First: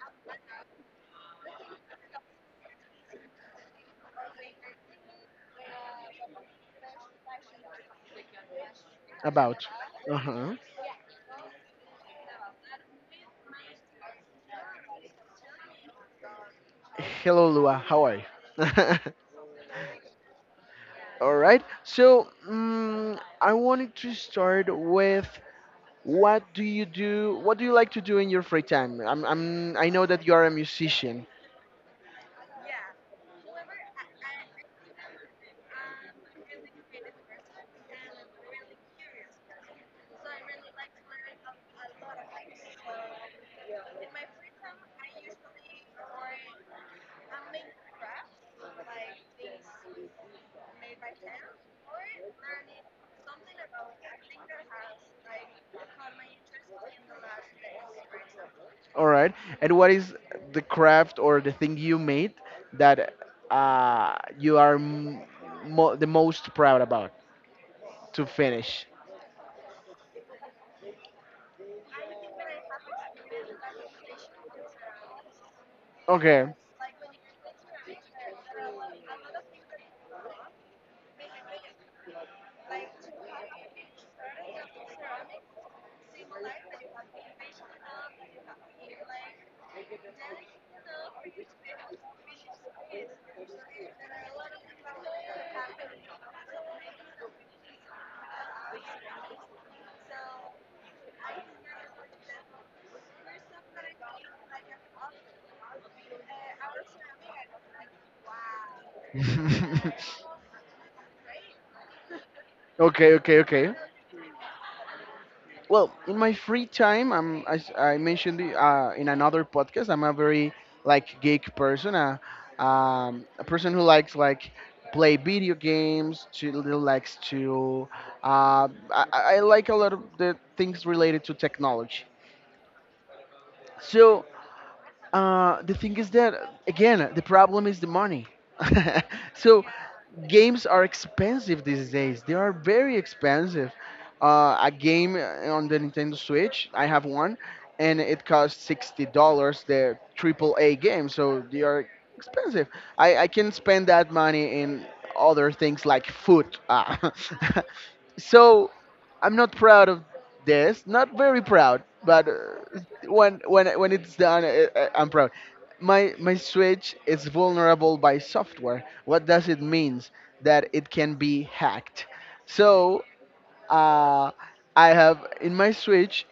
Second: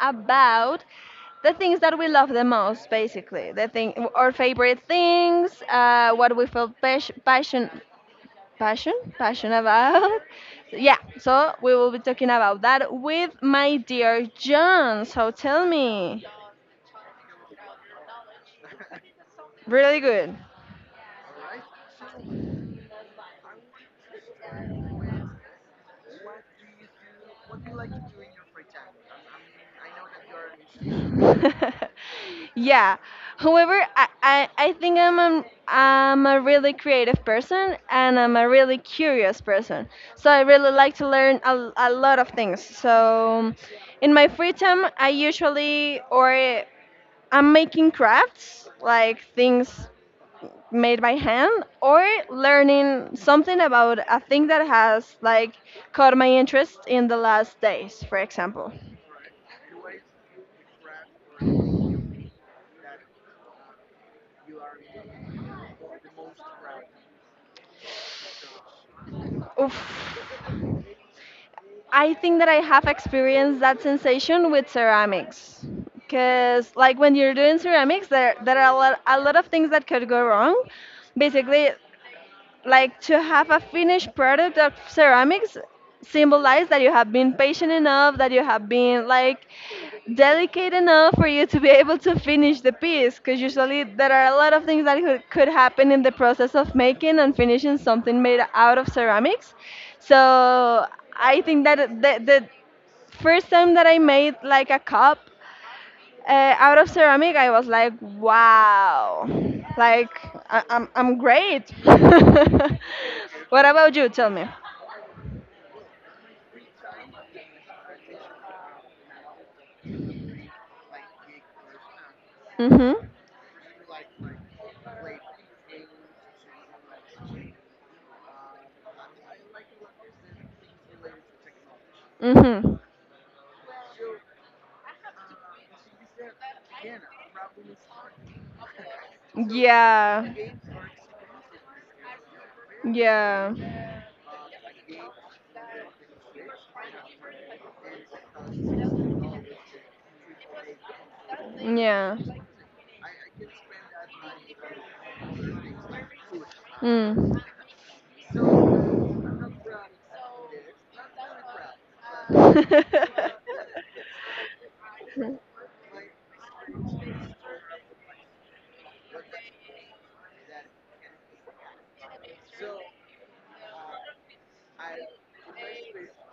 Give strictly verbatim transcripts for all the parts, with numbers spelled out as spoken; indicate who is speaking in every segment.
Speaker 1: about the things that we love the most, basically. The thing, our favorite things, uh, what we feel pas- passion, passion, passion
Speaker 2: About. Uh
Speaker 1: about.
Speaker 2: huh.
Speaker 1: Yeah. So we will be talking about that with my dear John. So tell me.
Speaker 2: Hello, Lua. How are you?
Speaker 1: Really good.
Speaker 2: All right. So mm I wanted to start with, what do you do? What do you like to do in your free time? I'm, I'm, I know that you are a musician.
Speaker 1: Musician. yeah. However, I, I, I think I'm a, I'm a really creative person and I'm a really curious person. So I really like to learn a, a lot of things. So in my free time, I usually or I'm making crafts, like things made by hand or learning something about a thing that has like caught my interest in the last days, for example.
Speaker 2: All right. And what is the craft or the thing you made that uh, you are m- mo- the most proud about to finish?
Speaker 1: Oof. I think that I have experienced that sensation with ceramics.
Speaker 2: Okay.
Speaker 1: Because, like, when you're doing ceramics, there, there are a lot, a lot of things that could go wrong. Basically, like to have a finished product of ceramics symbolize that you have been patient enough that you have been like delicate enough for you to be able to finish the piece because usually there are a lot of things that could, could happen in the process of making and finishing something made out of ceramics, so I think that the, the first time that I made like a cup uh, out of ceramic, I was like, wow, like I- I'm I'm great.
Speaker 2: Okay. Okay.
Speaker 1: What
Speaker 2: Okay.
Speaker 1: about you? Tell me.
Speaker 2: Well, in my free time, I'm, as I mentioned the- uh, in another podcast, I'm a very like geek person, a
Speaker 1: Mhm.
Speaker 2: um, a person who likes like play video games, to who likes to uh, I, I I like a lot of the things related to technology.
Speaker 1: Mhm.
Speaker 2: So uh, the thing is that, again, the problem is the money. So
Speaker 1: Yeah.
Speaker 2: games are expensive these days. They are very
Speaker 1: Yeah.
Speaker 2: expensive. Uh, a game uh, on the Nintendo Switch, I have one, and it costs sixty dollars. The triple A game, so they are
Speaker 1: Yeah.
Speaker 2: expensive. I, I can spend that money in other things like food. Ah.
Speaker 1: Mm.
Speaker 2: So I'm not proud of. Yes, not very proud, but uh, when when when it's done, I, I- I'm proud. My my Switch is vulnerable by software. What does it means? That it can be hacked. So uh, I have in my Switch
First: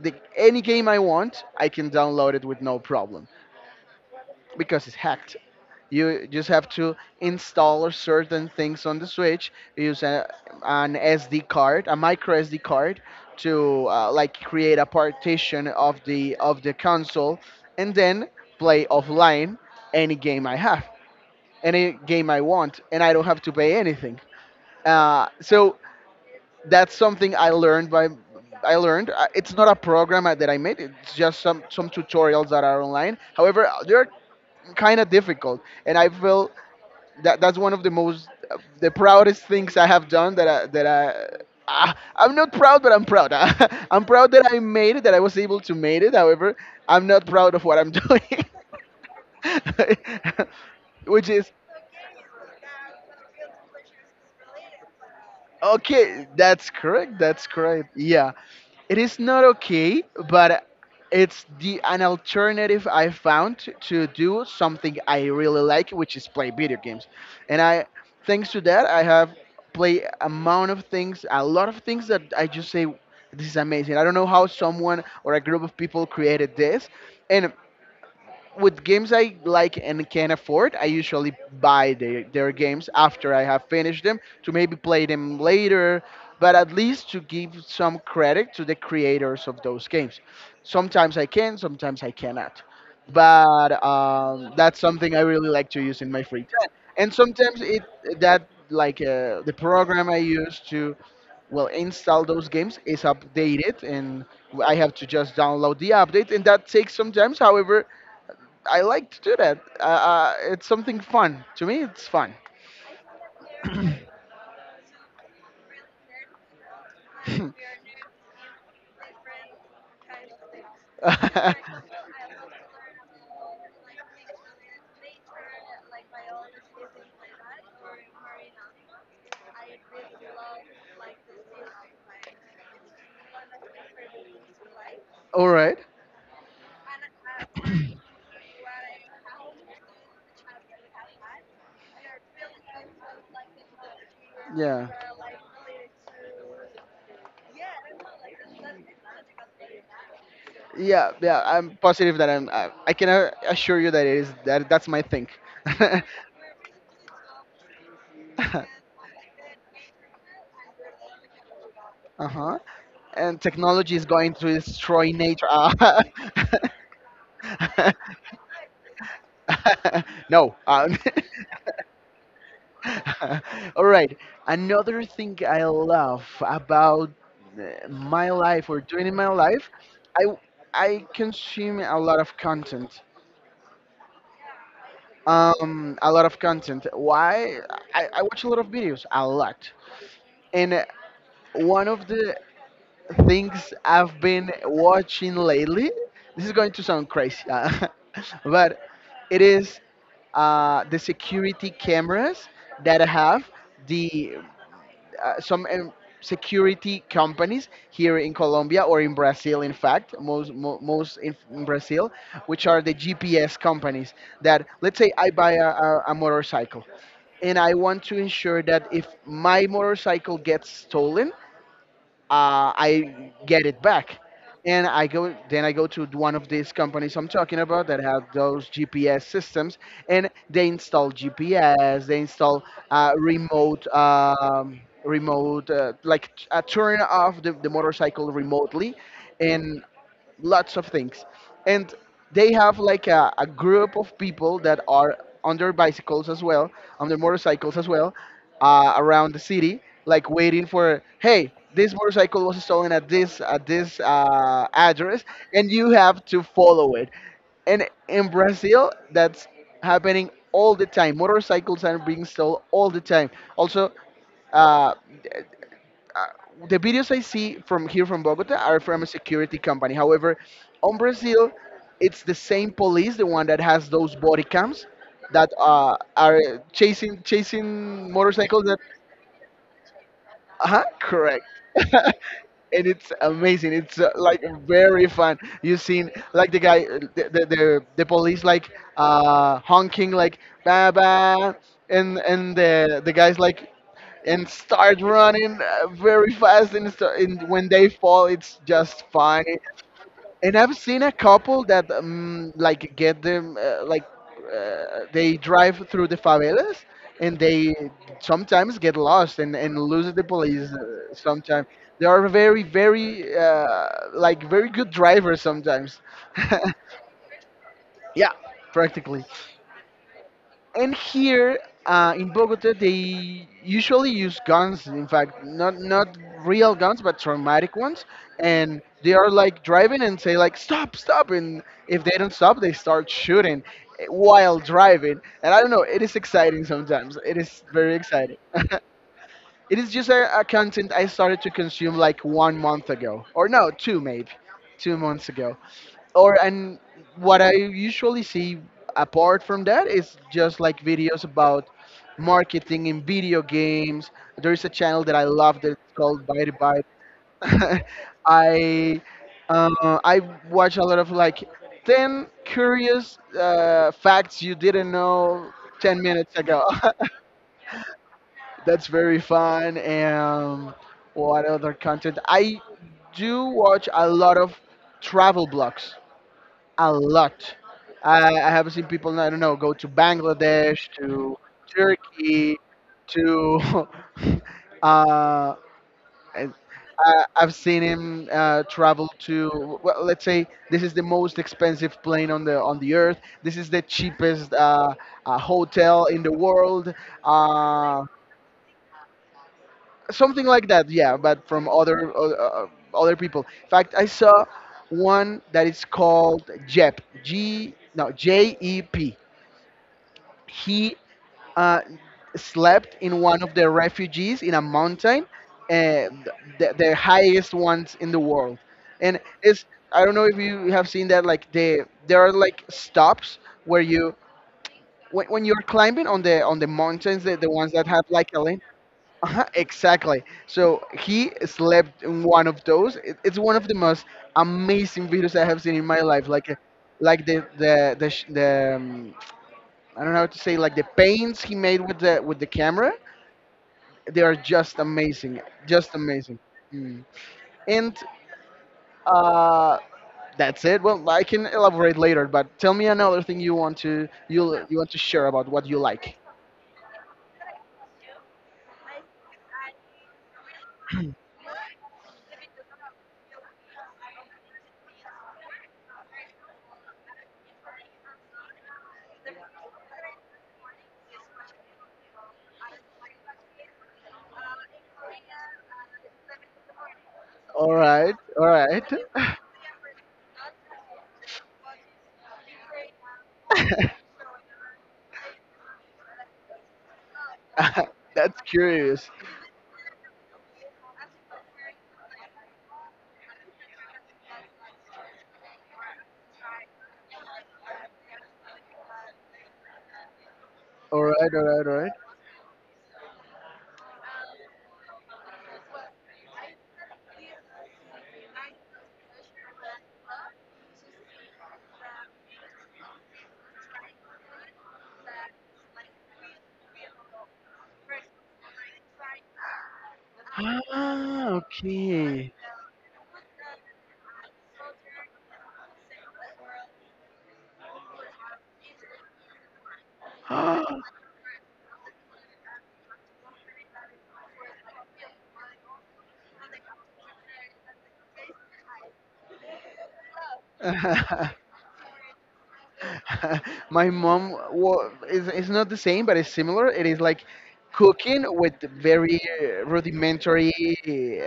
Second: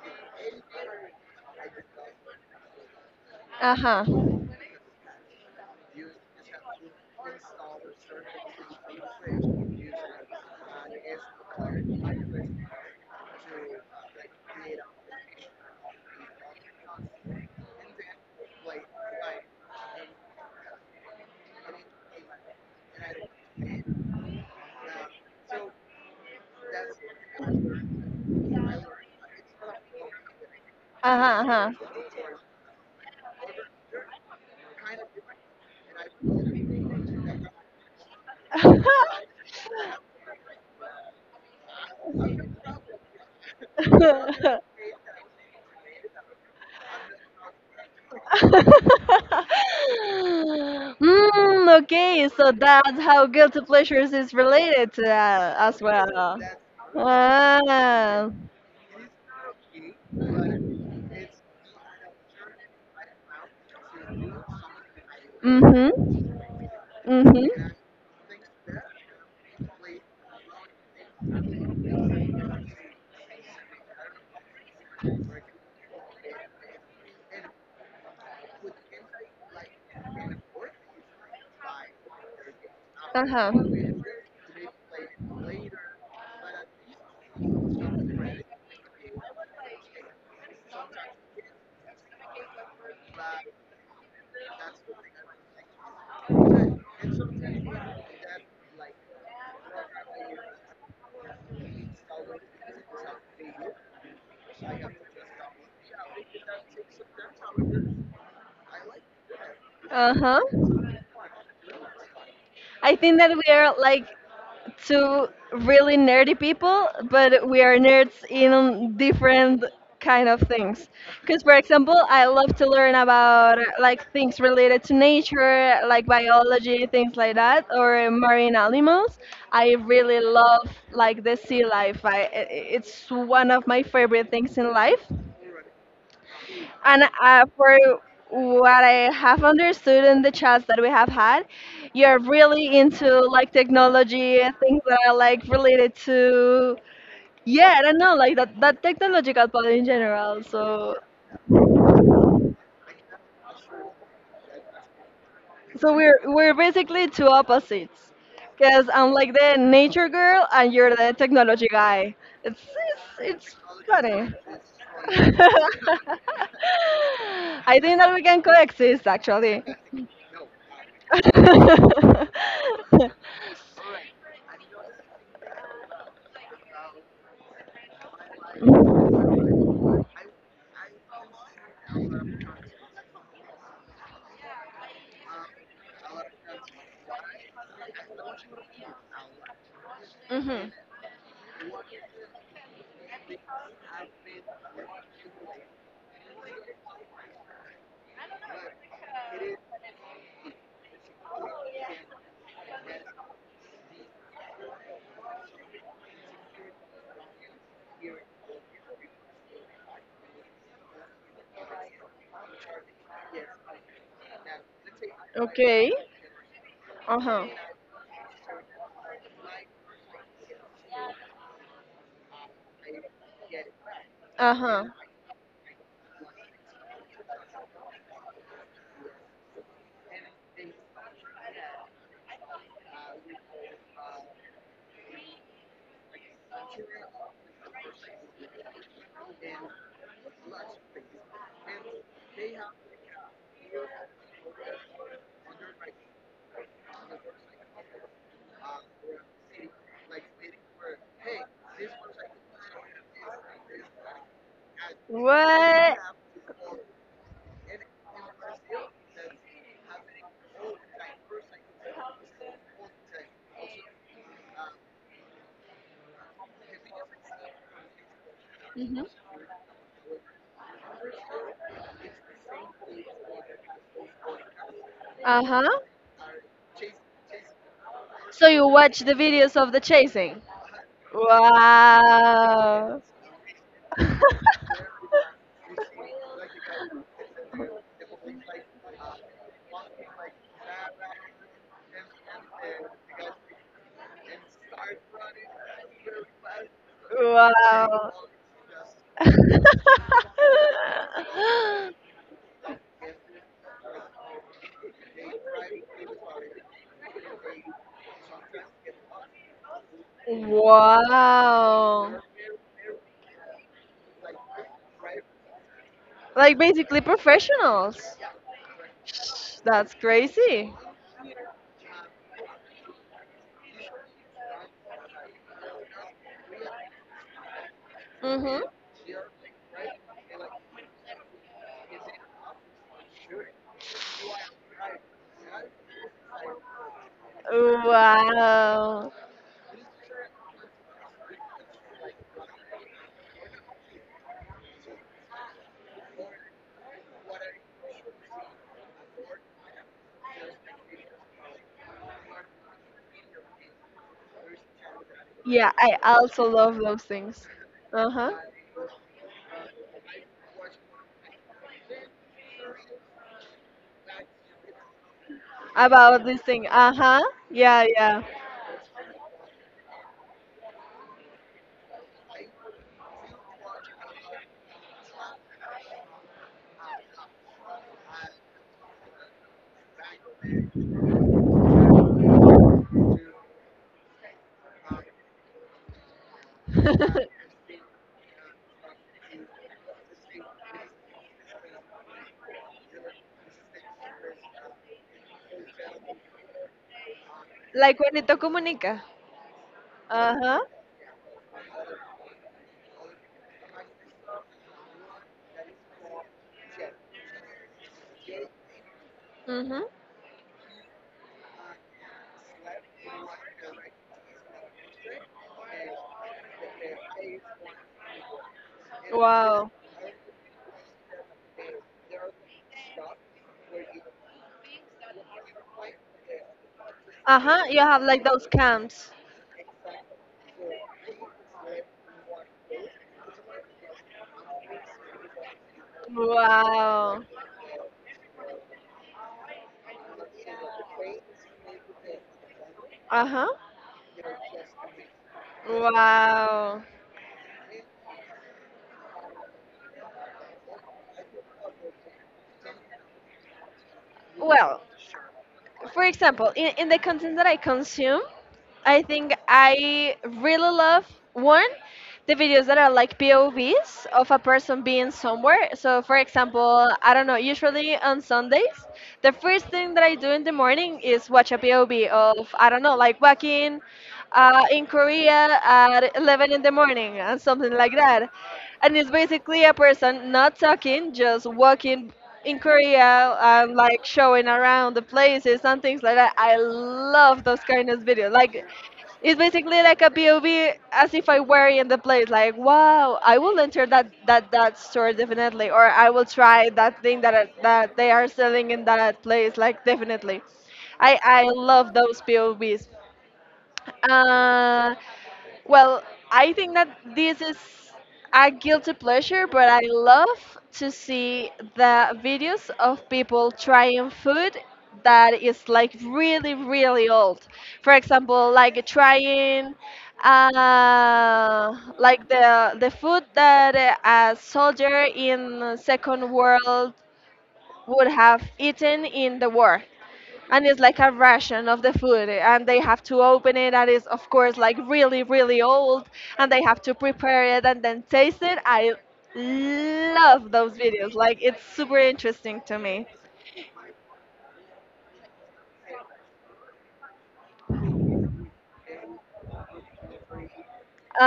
Speaker 2: the any game I want, I can download it with no problem
Speaker 1: uh huh.
Speaker 2: because it's hacked. You just have to install certain things on the Switch. Use a, an S D card, a micro S D card, to uh, like create a partition of the of the console, and then play offline any game I have, any game I want, and I don't have to pay anything. Uh, so that's something I learned by. I learned. Uh, It's not a program I- that I made. It's just
Speaker 1: Uh
Speaker 2: some
Speaker 1: huh.
Speaker 2: some tutorials that are online. However, there are kind of difficult, and I feel that that's one of the most
Speaker 1: Uh
Speaker 2: the proudest things I have done that i that i. Ah, I'm not proud, but I'm proud. I'm proud that I
Speaker 1: huh.
Speaker 2: made it, that I was able to made it. However, I'm not proud of what I'm doing, which is
Speaker 1: mm, okay, so that's how guilty pleasures is related to that as
Speaker 2: okay.
Speaker 1: well.
Speaker 2: That's correct. That's correct.
Speaker 1: Ah,
Speaker 2: Yeah. It is not okay, but it's the an alternative I found t- to do something I really
Speaker 1: mm-hmm,
Speaker 2: like, which is play video games.
Speaker 1: mm-hmm,
Speaker 2: And I, thanks to that, I have play amount of things, a lot of things, that I just say, this is amazing. I don't know how someone or a group of people created this, and with games I like and can afford, I usually buy their, their games after I
Speaker 1: uh-huh,
Speaker 2: have finished them to maybe play them later, but at least to give some credit to the creators of those games. Sometimes I can, sometimes I cannot. But um, that's something I really like to use in my free time. And sometimes it that like uh, the program I use to well install those games is updated, and I have to just download the update, and that takes some time. However, I like to do that. Uh, uh,
Speaker 1: uh-huh.
Speaker 2: it's something fun. To me, it's fun.
Speaker 1: I think that we are like two really nerdy people, but we are nerds in different kind of things. Because, for example, I love to learn about uh, like things related to nature, like biology, things like that, or marine animals. I really love like the sea life. I, I- I- it's one of my favorite things in life.
Speaker 2: All right.
Speaker 1: And uh, for what I have understood in the chats that we have had, you're really into like technology, and things
Speaker 2: Yeah.
Speaker 1: that are like related to yeah, I don't know, like that that technological part in general. So
Speaker 2: Yeah, yeah, I'm positive that I'm. I, I can uh, assure you that it is that that's my thing.
Speaker 1: so
Speaker 2: Uh
Speaker 1: we're we're basically two opposites, because I'm like the nature girl and you're the technology guy.
Speaker 2: huh.
Speaker 1: It's
Speaker 2: And
Speaker 1: it's, it's
Speaker 2: technology is
Speaker 1: funny.
Speaker 2: going to destroy nature. Ah.
Speaker 1: I think that we can coexist actually.
Speaker 2: No. Um,
Speaker 1: mhm.
Speaker 2: All right. Another thing I love about uh, my life or during my life, I I consume a lot of content. Um, a lot of content. Why? I, I watch a lot of videos, a lot. And uh, one of the things I've been watching lately, this is going to sound crazy, uh, but it is uh, the security cameras that have the uh, some um, security companies here in Colombia or in Brazil, in fact, most, mo- most in, in Brazil, which are the G P S companies that, let's say, I buy a,
Speaker 1: Okay.
Speaker 2: a, a motorcycle,
Speaker 1: Uh huh.
Speaker 2: and I want to ensure that if my motorcycle gets stolen, uh, I get it back.
Speaker 1: Uh huh.
Speaker 2: And I go, then I go to one of these companies I'm talking about that have those G P S systems, and they install G P S, they install uh, remote, um, remote, uh, like t- uh, turn off the, the motorcycle remotely, and lots of things. And they have like a, a group of people that are on their bicycles as well, on their motorcycles as well, uh, around the city, like waiting for, hey, this motorcycle was stolen at this at this uh, address, and you
Speaker 1: What?
Speaker 2: have to follow it. And in Brazil, that's happening all the time. Motorcycles are being stolen all the time. Also, uh, uh, the videos I see from here from Bogota are from
Speaker 1: Mhm.
Speaker 2: a security company. However, on Brazil, it's the same police, the one that has those body cams
Speaker 1: Uh
Speaker 2: that
Speaker 1: huh.
Speaker 2: uh, are chasing chasing
Speaker 1: So
Speaker 2: motorcycles.
Speaker 1: you
Speaker 2: That
Speaker 1: watch the videos of the chasing?
Speaker 2: uh-huh, correct. And
Speaker 1: Wow.
Speaker 2: it's amazing. It's uh, like very fun. You've seen like the guy, uh, the the, the, the police like uh, honking like ba ba, and and the the guys like and start running uh, very fast, and, st- and when they
Speaker 1: wow.
Speaker 2: fall, it's just funny. And I've seen a couple that um, like get them uh, like uh, they drive through the favelas, and they sometimes get lost, and, and lose the police uh, sometimes. They
Speaker 1: wow.
Speaker 2: are very very uh, like very good drivers sometimes.
Speaker 1: Like basically professionals.
Speaker 2: Yeah, practically.
Speaker 1: That's crazy.
Speaker 2: And here uh, in Bogota, they usually use guns. In fact, not not real guns, but traumatic ones.
Speaker 1: Mhm.
Speaker 2: And they are like driving and say like stop, stop. And if they don't stop, they start shooting while driving. And I don't know, it is exciting sometimes. It is very exciting.
Speaker 1: Wow.
Speaker 2: It is just a, a content I started to consume like one month ago, or no, two maybe, two months ago or. And what I usually see apart from that is just like videos about marketing in video games. There is a channel that I love
Speaker 1: Yeah,
Speaker 2: that's
Speaker 1: I
Speaker 2: called
Speaker 1: also
Speaker 2: Byte
Speaker 1: love those things.
Speaker 2: Byte.
Speaker 1: Uh-huh.
Speaker 2: I uh, I watch a lot of like ten curious uh, facts you didn't know ten
Speaker 1: About
Speaker 2: minutes
Speaker 1: this
Speaker 2: ago.
Speaker 1: thing. Uh-huh. Yeah, yeah.
Speaker 2: That's very fun. And what other content? I do watch a lot of travel blogs, a lot. I, I have seen people, I don't know, go to Bangladesh, to Turkey, to. uh, and I, I've seen him uh, travel to. Well, let's say this is the most expensive plane on the on the earth. This is the cheapest uh, uh, hotel in the world.
Speaker 1: Like
Speaker 2: Uh,
Speaker 1: Juanito Comunica.
Speaker 2: something
Speaker 1: Uh-huh.
Speaker 2: like that, yeah, but from other uh, uh, other people. In fact, I saw one that is called jep g, no J E P.
Speaker 1: Mm-hmm.
Speaker 2: He uh, slept in one of the refugees in a mountain, uh, the, the highest ones in the world. And it's,
Speaker 1: Wow.
Speaker 2: I don't know if you have seen that, like the there are like stops where you when, when you're climbing on the on the mountains, the, the
Speaker 1: Uh-huh.
Speaker 2: ones
Speaker 1: You
Speaker 2: that
Speaker 1: have
Speaker 2: have
Speaker 1: like
Speaker 2: like a
Speaker 1: those camps.
Speaker 2: uh-huh, exactly. So he slept in one of those. It, it's one of the most amazing videos I have seen in my life. Like, uh,
Speaker 1: Wow.
Speaker 2: like the the the, sh- the um, I don't know how to say like the paints he made with the with the camera.
Speaker 1: Uh-huh.
Speaker 2: They are just amazing, just amazing.
Speaker 1: Wow.
Speaker 2: Mm. And uh, that's it. Well, I can elaborate later, but tell me another thing you want to you you
Speaker 1: Well,
Speaker 2: want to share about what you
Speaker 1: for
Speaker 2: like.
Speaker 1: example, in, in the content that I consume, I think I really love one the videos that are like P O Vs of a person being somewhere. So for example, I don't know, usually on Sundays, the first thing that I do in the morning is watch a P O V of I don't know, like walking uh, in Korea at eleven in the morning and
Speaker 2: All
Speaker 1: something like
Speaker 2: right,
Speaker 1: that.
Speaker 2: all right.
Speaker 1: And it's basically a person not talking, just walking in Korea and like showing around the places and things like that. I love those kind of videos.
Speaker 2: That's
Speaker 1: Like
Speaker 2: curious.
Speaker 1: it's basically like a P O V as if I were in the place. Like, wow, I will enter that that that store definitely, or I will try that thing that I- that they are selling in that place. Like, definitely,
Speaker 2: All
Speaker 1: I
Speaker 2: right, all
Speaker 1: I
Speaker 2: right, all right.
Speaker 1: love those P O Vs. Uh, well, I think that this is a guilty pleasure, but I love to see the videos of people trying food that is like really, really old. For example, like trying
Speaker 2: Ah,
Speaker 1: uh, like
Speaker 2: okay.
Speaker 1: the the food that uh, a soldier in Second World would have eaten in the war,
Speaker 2: Ah,
Speaker 1: and it's like a ration of the food and they have to open it and it's of course like really really old, and they have to prepare it and then taste it. I love those videos, like it's super interesting to me.
Speaker 2: my mom wa is, it's not the same, but it's similar. It is like cooking with very rudimentary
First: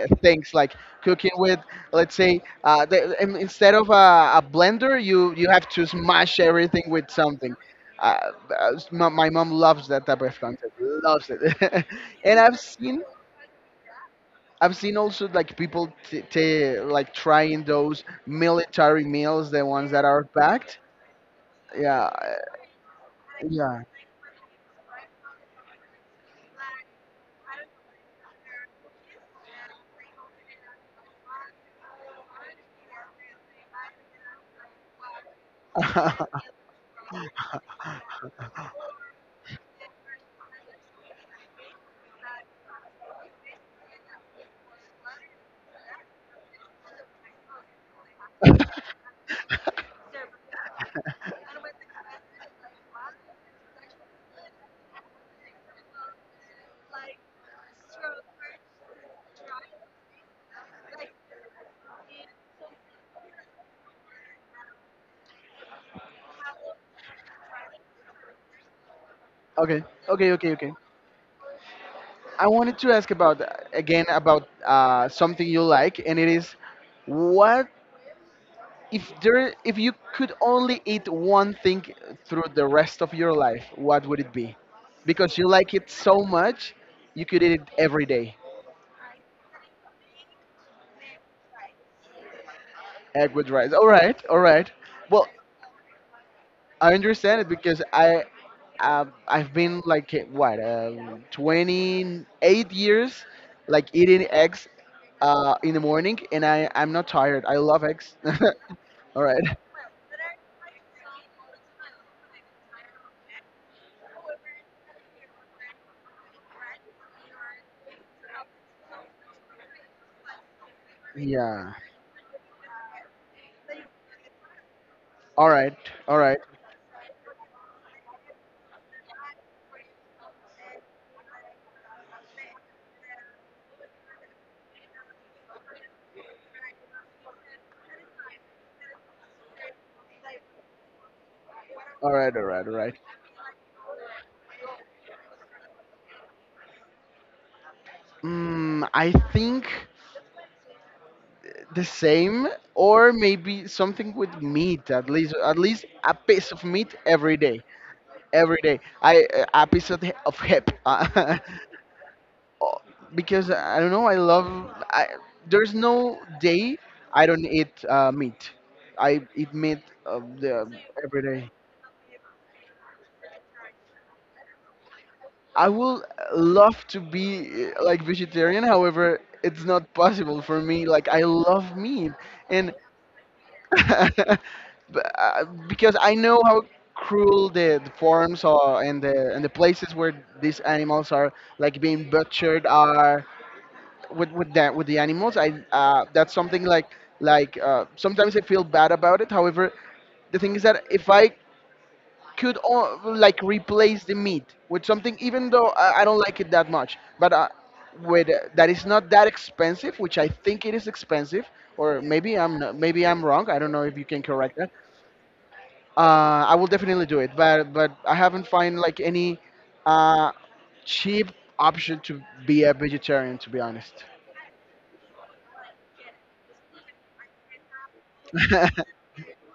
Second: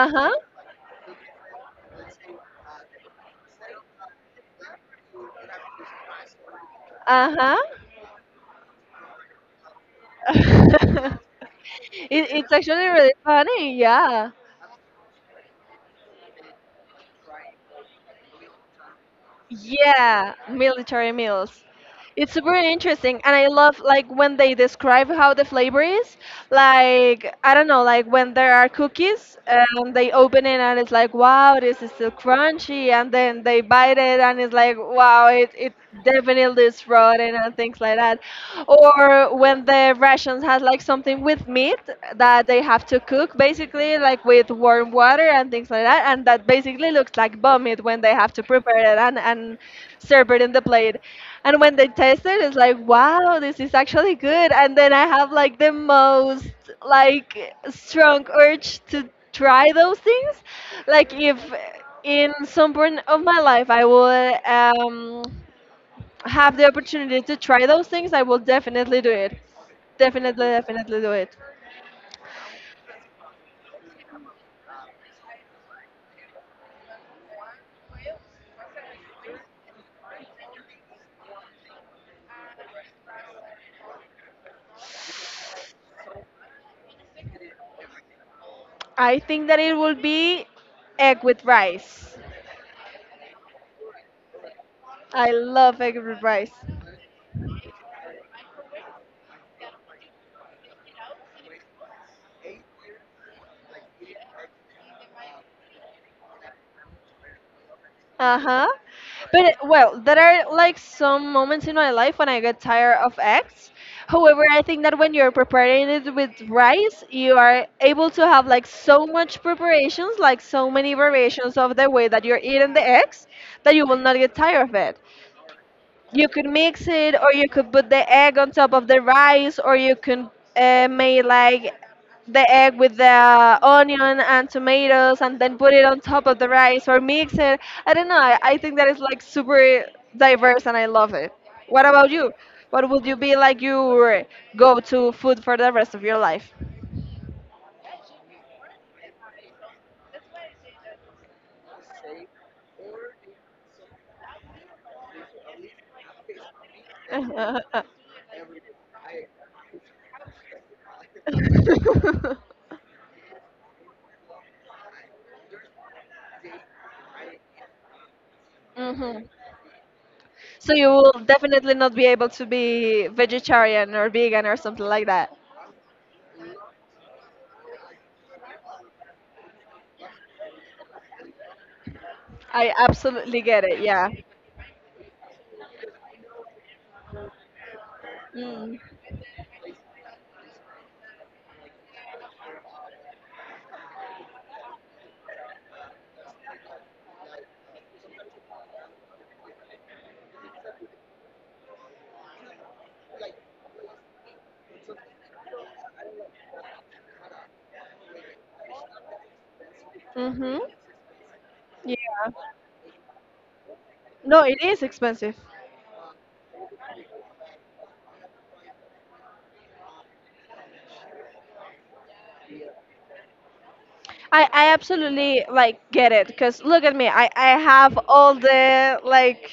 Speaker 2: uh, things, like cooking with, let's say, uh, the, in- instead of a, a blender, you you have to smash everything with something.
Speaker 1: Uh-huh.
Speaker 2: Uh, uh, s- my, my mom loves that type of content, loves it.
Speaker 1: it,
Speaker 2: And
Speaker 1: it's
Speaker 2: I've
Speaker 1: actually
Speaker 2: seen,
Speaker 1: really funny. Yeah.
Speaker 2: I've seen also like people t- t- like trying those military meals, the ones that are
Speaker 1: Yeah,
Speaker 2: packed.
Speaker 1: military meals.
Speaker 2: Yeah, uh,
Speaker 1: It's super interesting, and I love
Speaker 2: yeah.
Speaker 1: like when they describe how the flavor is. Like I don't know, like when there are cookies and they open it and it's like, wow, this is still crunchy, and then they bite it and it's like, wow, it it definitely is rotten and things like that. Or when the rations has like something with meat that they have to cook, basically like with warm water and things like that, and that basically looks like vomit when they have to prepare it and and serve it in the plate. And when they taste it, it's like, wow, this is actually good. And then I have like the most like strong urge to try those things. Like if in some point of my life I would um, have the opportunity to try those things, I will definitely do it.
Speaker 2: Okay, okay,
Speaker 1: Definitely,
Speaker 2: okay, okay.
Speaker 1: definitely do it.
Speaker 2: I wanted to ask about uh, again about uh, something you like, and it is what, if there, if you could only eat one thing through the rest of your life, what would it be? Because you like it so much, you could eat it every day.
Speaker 1: I think that it will be egg with rice.
Speaker 2: Egg with rice. All right, all right. Well,
Speaker 1: I love egg with rice.
Speaker 2: I understand it because I um, I've been like eh, what um, twenty-eight years like eating eggs uh, in the morning, and I I'm not tired. I love eggs.
Speaker 1: Uh-huh.
Speaker 2: All right.
Speaker 1: But uh, well, there are like some moments in my life when I get tired of eggs. However, I think that when you're preparing it with rice, you are able to have like so much preparations, like so many variations
Speaker 2: Yeah.
Speaker 1: of the way that you're eating the eggs, that you will not get tired of it.
Speaker 2: All right. All
Speaker 1: You
Speaker 2: right.
Speaker 1: could mix it, or you could put the egg on top of the rice, or you can uh, make like the egg with the onion and tomatoes, and then put it on top of the rice, or mix it. I don't know. I, I think that is like super diverse, and I love it. What about
Speaker 2: All
Speaker 1: you?
Speaker 2: right. All right. All
Speaker 1: What
Speaker 2: right.
Speaker 1: would you be like your go-to food for the rest of your life?
Speaker 2: Mm, I think. The same, or maybe something with meat. At least at least a piece of meat every day, every day I uh, a piece of, he- of hip uh, o- because uh, I don't know, I love I, there's no day I don't eat uh, meat. I
Speaker 1: mhm.
Speaker 2: eat meat uh, the,
Speaker 1: So you will
Speaker 2: every day.
Speaker 1: definitely not be able to be vegetarian or vegan or something like that.
Speaker 2: I would love to be uh, like vegetarian, however it's not possible for me, like I love meat. And
Speaker 1: I absolutely get it. Yeah.
Speaker 2: B- uh, because I know how cruel the, the forms
Speaker 1: Mm.
Speaker 2: are, and the and the places where these animals are like being butchered are with with that, with the animals. I uh, That's something like like uh, sometimes I feel bad about it. However, the thing is that if I could o- like replace the meat with something, even though I, I don't like it that much, but uh, with uh, that is not that expensive, which I
Speaker 1: Mhm.
Speaker 2: think it is expensive,
Speaker 1: Yeah.
Speaker 2: or maybe I'm not, maybe I'm wrong. I don't know if you can
Speaker 1: No,
Speaker 2: correct.
Speaker 1: it is expensive.
Speaker 2: uh, I will definitely do it, but but I haven't find like any uh, cheap option to be a vegetarian, to be honest.
Speaker 1: I, I absolutely like get it because look at me. I, I have all the like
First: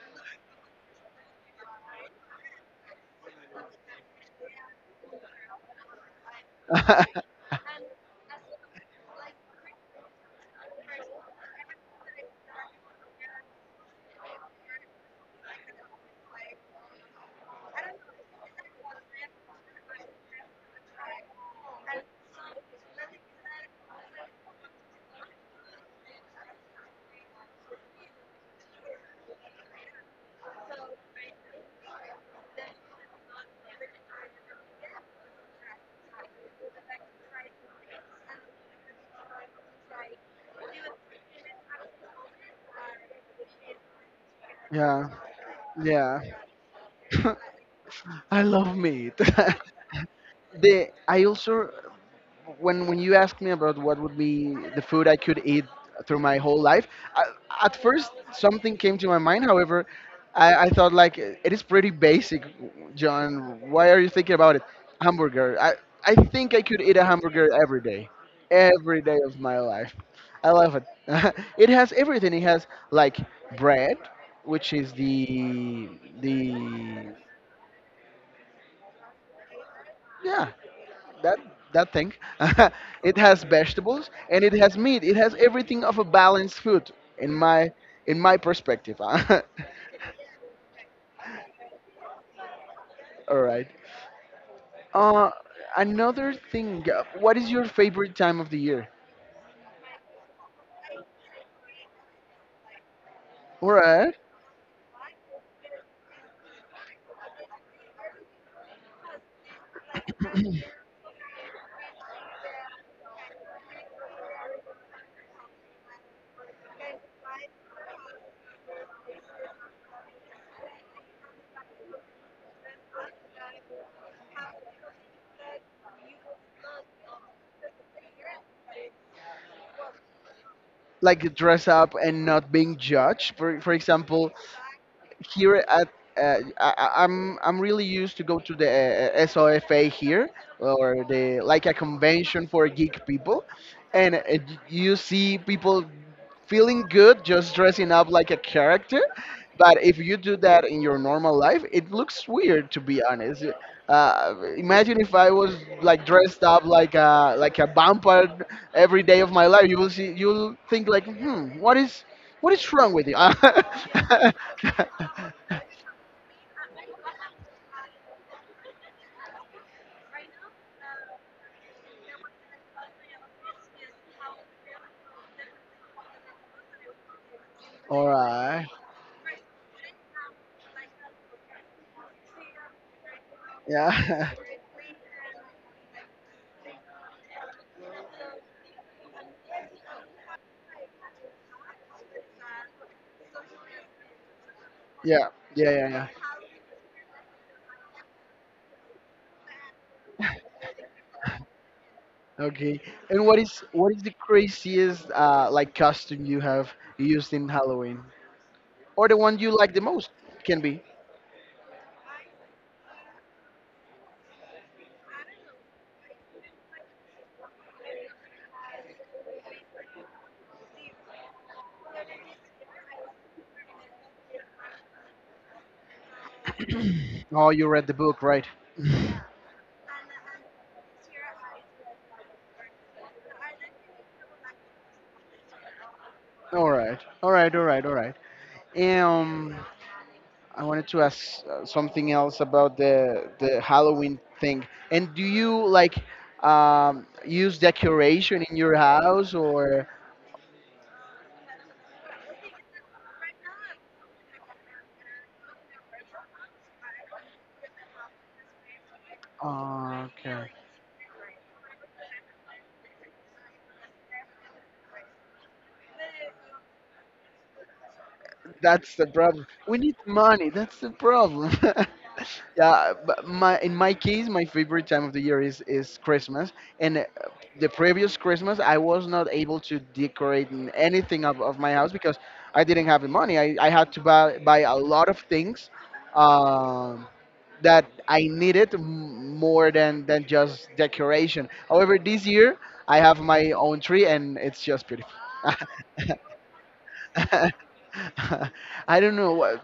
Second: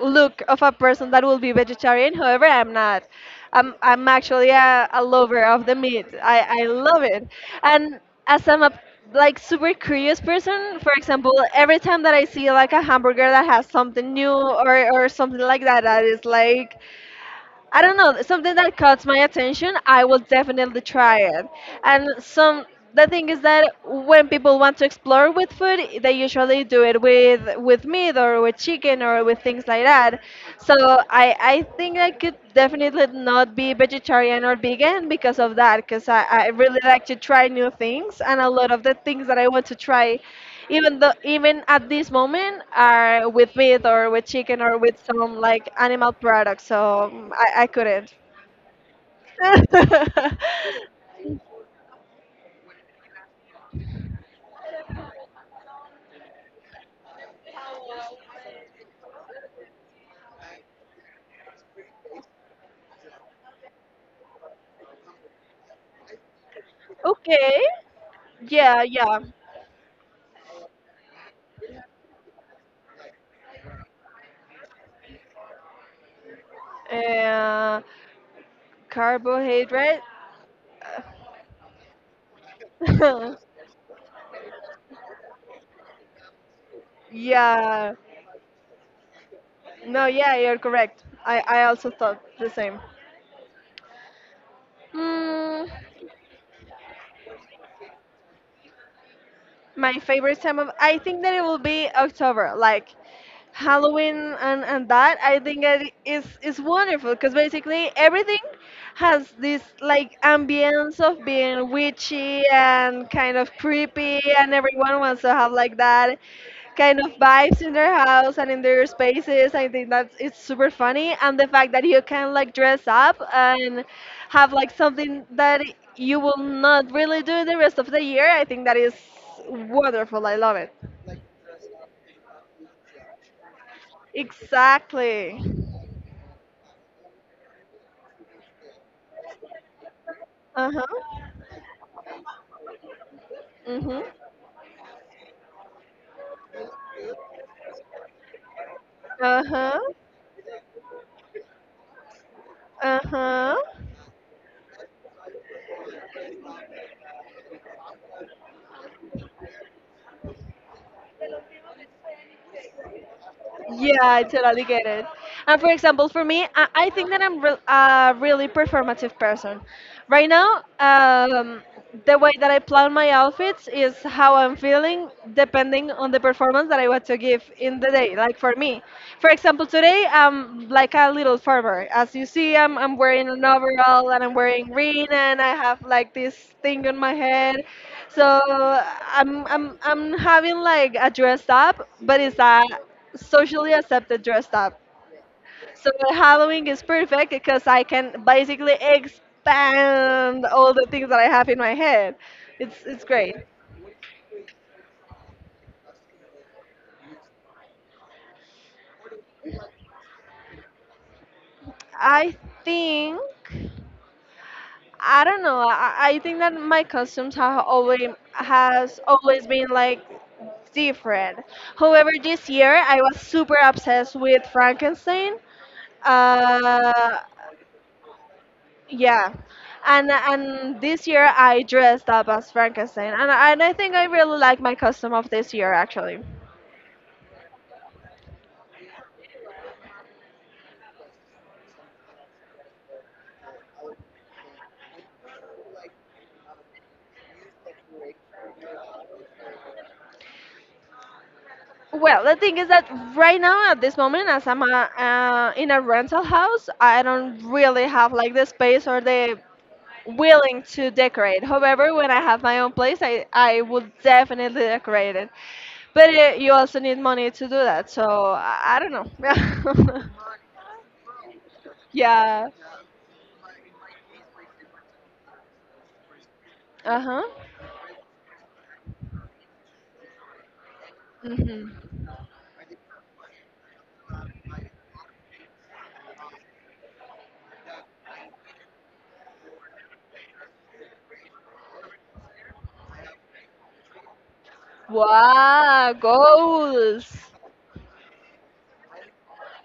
Speaker 1: look of a person that will be vegetarian. However, I'm not. I'm I'm actually a, a lover of the meat. I, I love it. And as I'm a like super curious person, for example, every time that I see like a hamburger that has something new or, or something like that that is like I don't know, something that caught my attention, I will definitely try it. And some the thing is that when people want to explore with food, they usually do it with with meat or with chicken or with things like that. So I I think I could definitely not be vegetarian or vegan because of that, because I, I really like to try new things and a lot of the things that I want to try even though even at this moment are with meat or with chicken or with
Speaker 2: Yeah,
Speaker 1: some like animal
Speaker 2: yeah.
Speaker 1: products, so mm, i, I couldn't.
Speaker 2: I love meat. the I also, when when you asked me about what would be the food I could eat through my whole life, I, at first something came to my mind. However, I, I thought like it is pretty basic. John, why are you thinking about it? Hamburger. I I think I could eat a hamburger
Speaker 1: Okay.
Speaker 2: every day,
Speaker 1: Yeah,
Speaker 2: every
Speaker 1: yeah,
Speaker 2: day of my life. I love it. It has everything. It has like bread, which is the the
Speaker 1: uh, carbohydrate.
Speaker 2: yeah, that that thing. It has vegetables, and it has meat, it has everything of a balanced food, in my
Speaker 1: Yeah,
Speaker 2: in my perspective. All
Speaker 1: no yeah, you're correct. i i also thought the same.
Speaker 2: right. uh
Speaker 1: mm,
Speaker 2: Another thing, uh, what is your favorite time of the year?
Speaker 1: my favorite time of, I think that it will be October, like
Speaker 2: All right.
Speaker 1: Halloween. and, and that I think it is is wonderful because basically everything has this like ambience of being witchy and kind of creepy and everyone wants to have like that kind of vibes in their house and in their spaces. I think that's it's super funny and the fact that you can like dress up and have like something that you will not really do the rest of the year. I think that is wonderful. I love it.
Speaker 2: Like dress up and not being judged for for example,
Speaker 1: Exactly.
Speaker 2: here at uh, I, I- am I'm really used to go to the uh, SOFA here,
Speaker 1: Uh huh.
Speaker 2: or the like a convention for geek people,
Speaker 1: Mhm.
Speaker 2: and uh, you see people feeling good just dressing up like a character.
Speaker 1: Uh-huh.
Speaker 2: But if you do that in your normal life, it looks weird, to be honest.
Speaker 1: Uh-huh.
Speaker 2: Uh, imagine if I was like dressed up like a like a vampire every day of my life. You will see. You'll think like, hmm, what is what is wrong with you? All
Speaker 1: Yeah, I totally get it. And for example, for me, I, I think that I'm re- a really performative person. Right now, um, the way that I plan my outfits is how I'm feeling depending on the performance that I want to give in the day. Like for
Speaker 2: right.
Speaker 1: me, for example, today I'm like a little farmer. As you see, I'm, I'm wearing an
Speaker 2: Yeah.
Speaker 1: overall and
Speaker 2: Yeah.
Speaker 1: I'm wearing green and I have like this thing on my head. So I'm, I'm, I'm having like a dressed up, but it's a socially accepted dressed up.
Speaker 2: Yeah. Yeah.
Speaker 1: So
Speaker 2: Yeah.
Speaker 1: Halloween is perfect because I can basically expand all the things that I have in my head. It's
Speaker 2: Okay.
Speaker 1: it's
Speaker 2: And
Speaker 1: great.
Speaker 2: what is what is the craziest uh like costume you have used in Halloween, or the one you like the most? Can be.
Speaker 1: I think I don't know. I, I think that my costumes have always has always been like different. However, this year I was super obsessed with Frankenstein. Uh,
Speaker 2: Oh, you read the book, right?
Speaker 1: Yeah, and and this year I dressed up as Frankenstein, and I- and I think I really like my costume of this year actually.
Speaker 2: All right. All right. All right. All right. Um, I wanted to ask uh, something else about the the Halloween thing. And do you like um use decoration in your house, or
Speaker 1: Well, the thing is that right now at this moment, as I'm uh, uh, in a rental house, I don't really have like the space or the
Speaker 2: Oh, okay.
Speaker 1: willing to decorate. However, when I have my own place, I I would definitely decorate it. But uh, you also need money to do that, so I, I don't
Speaker 2: That's the problem. We need
Speaker 1: know.
Speaker 2: money. That's the problem.
Speaker 1: Yeah.
Speaker 2: Yeah, but my in my case, my favorite time of the year is is Christmas. And uh,
Speaker 1: Uh
Speaker 2: the previous Christmas, I was not able to decorate n- anything of, of
Speaker 1: huh.
Speaker 2: my house, because I didn't have the money. I, I had to buy buy a lot of things um, that I needed m- more than than just decoration. However, this year I have my own tree, and it's just beautiful.
Speaker 1: Wow, goals.
Speaker 2: I don't know. why-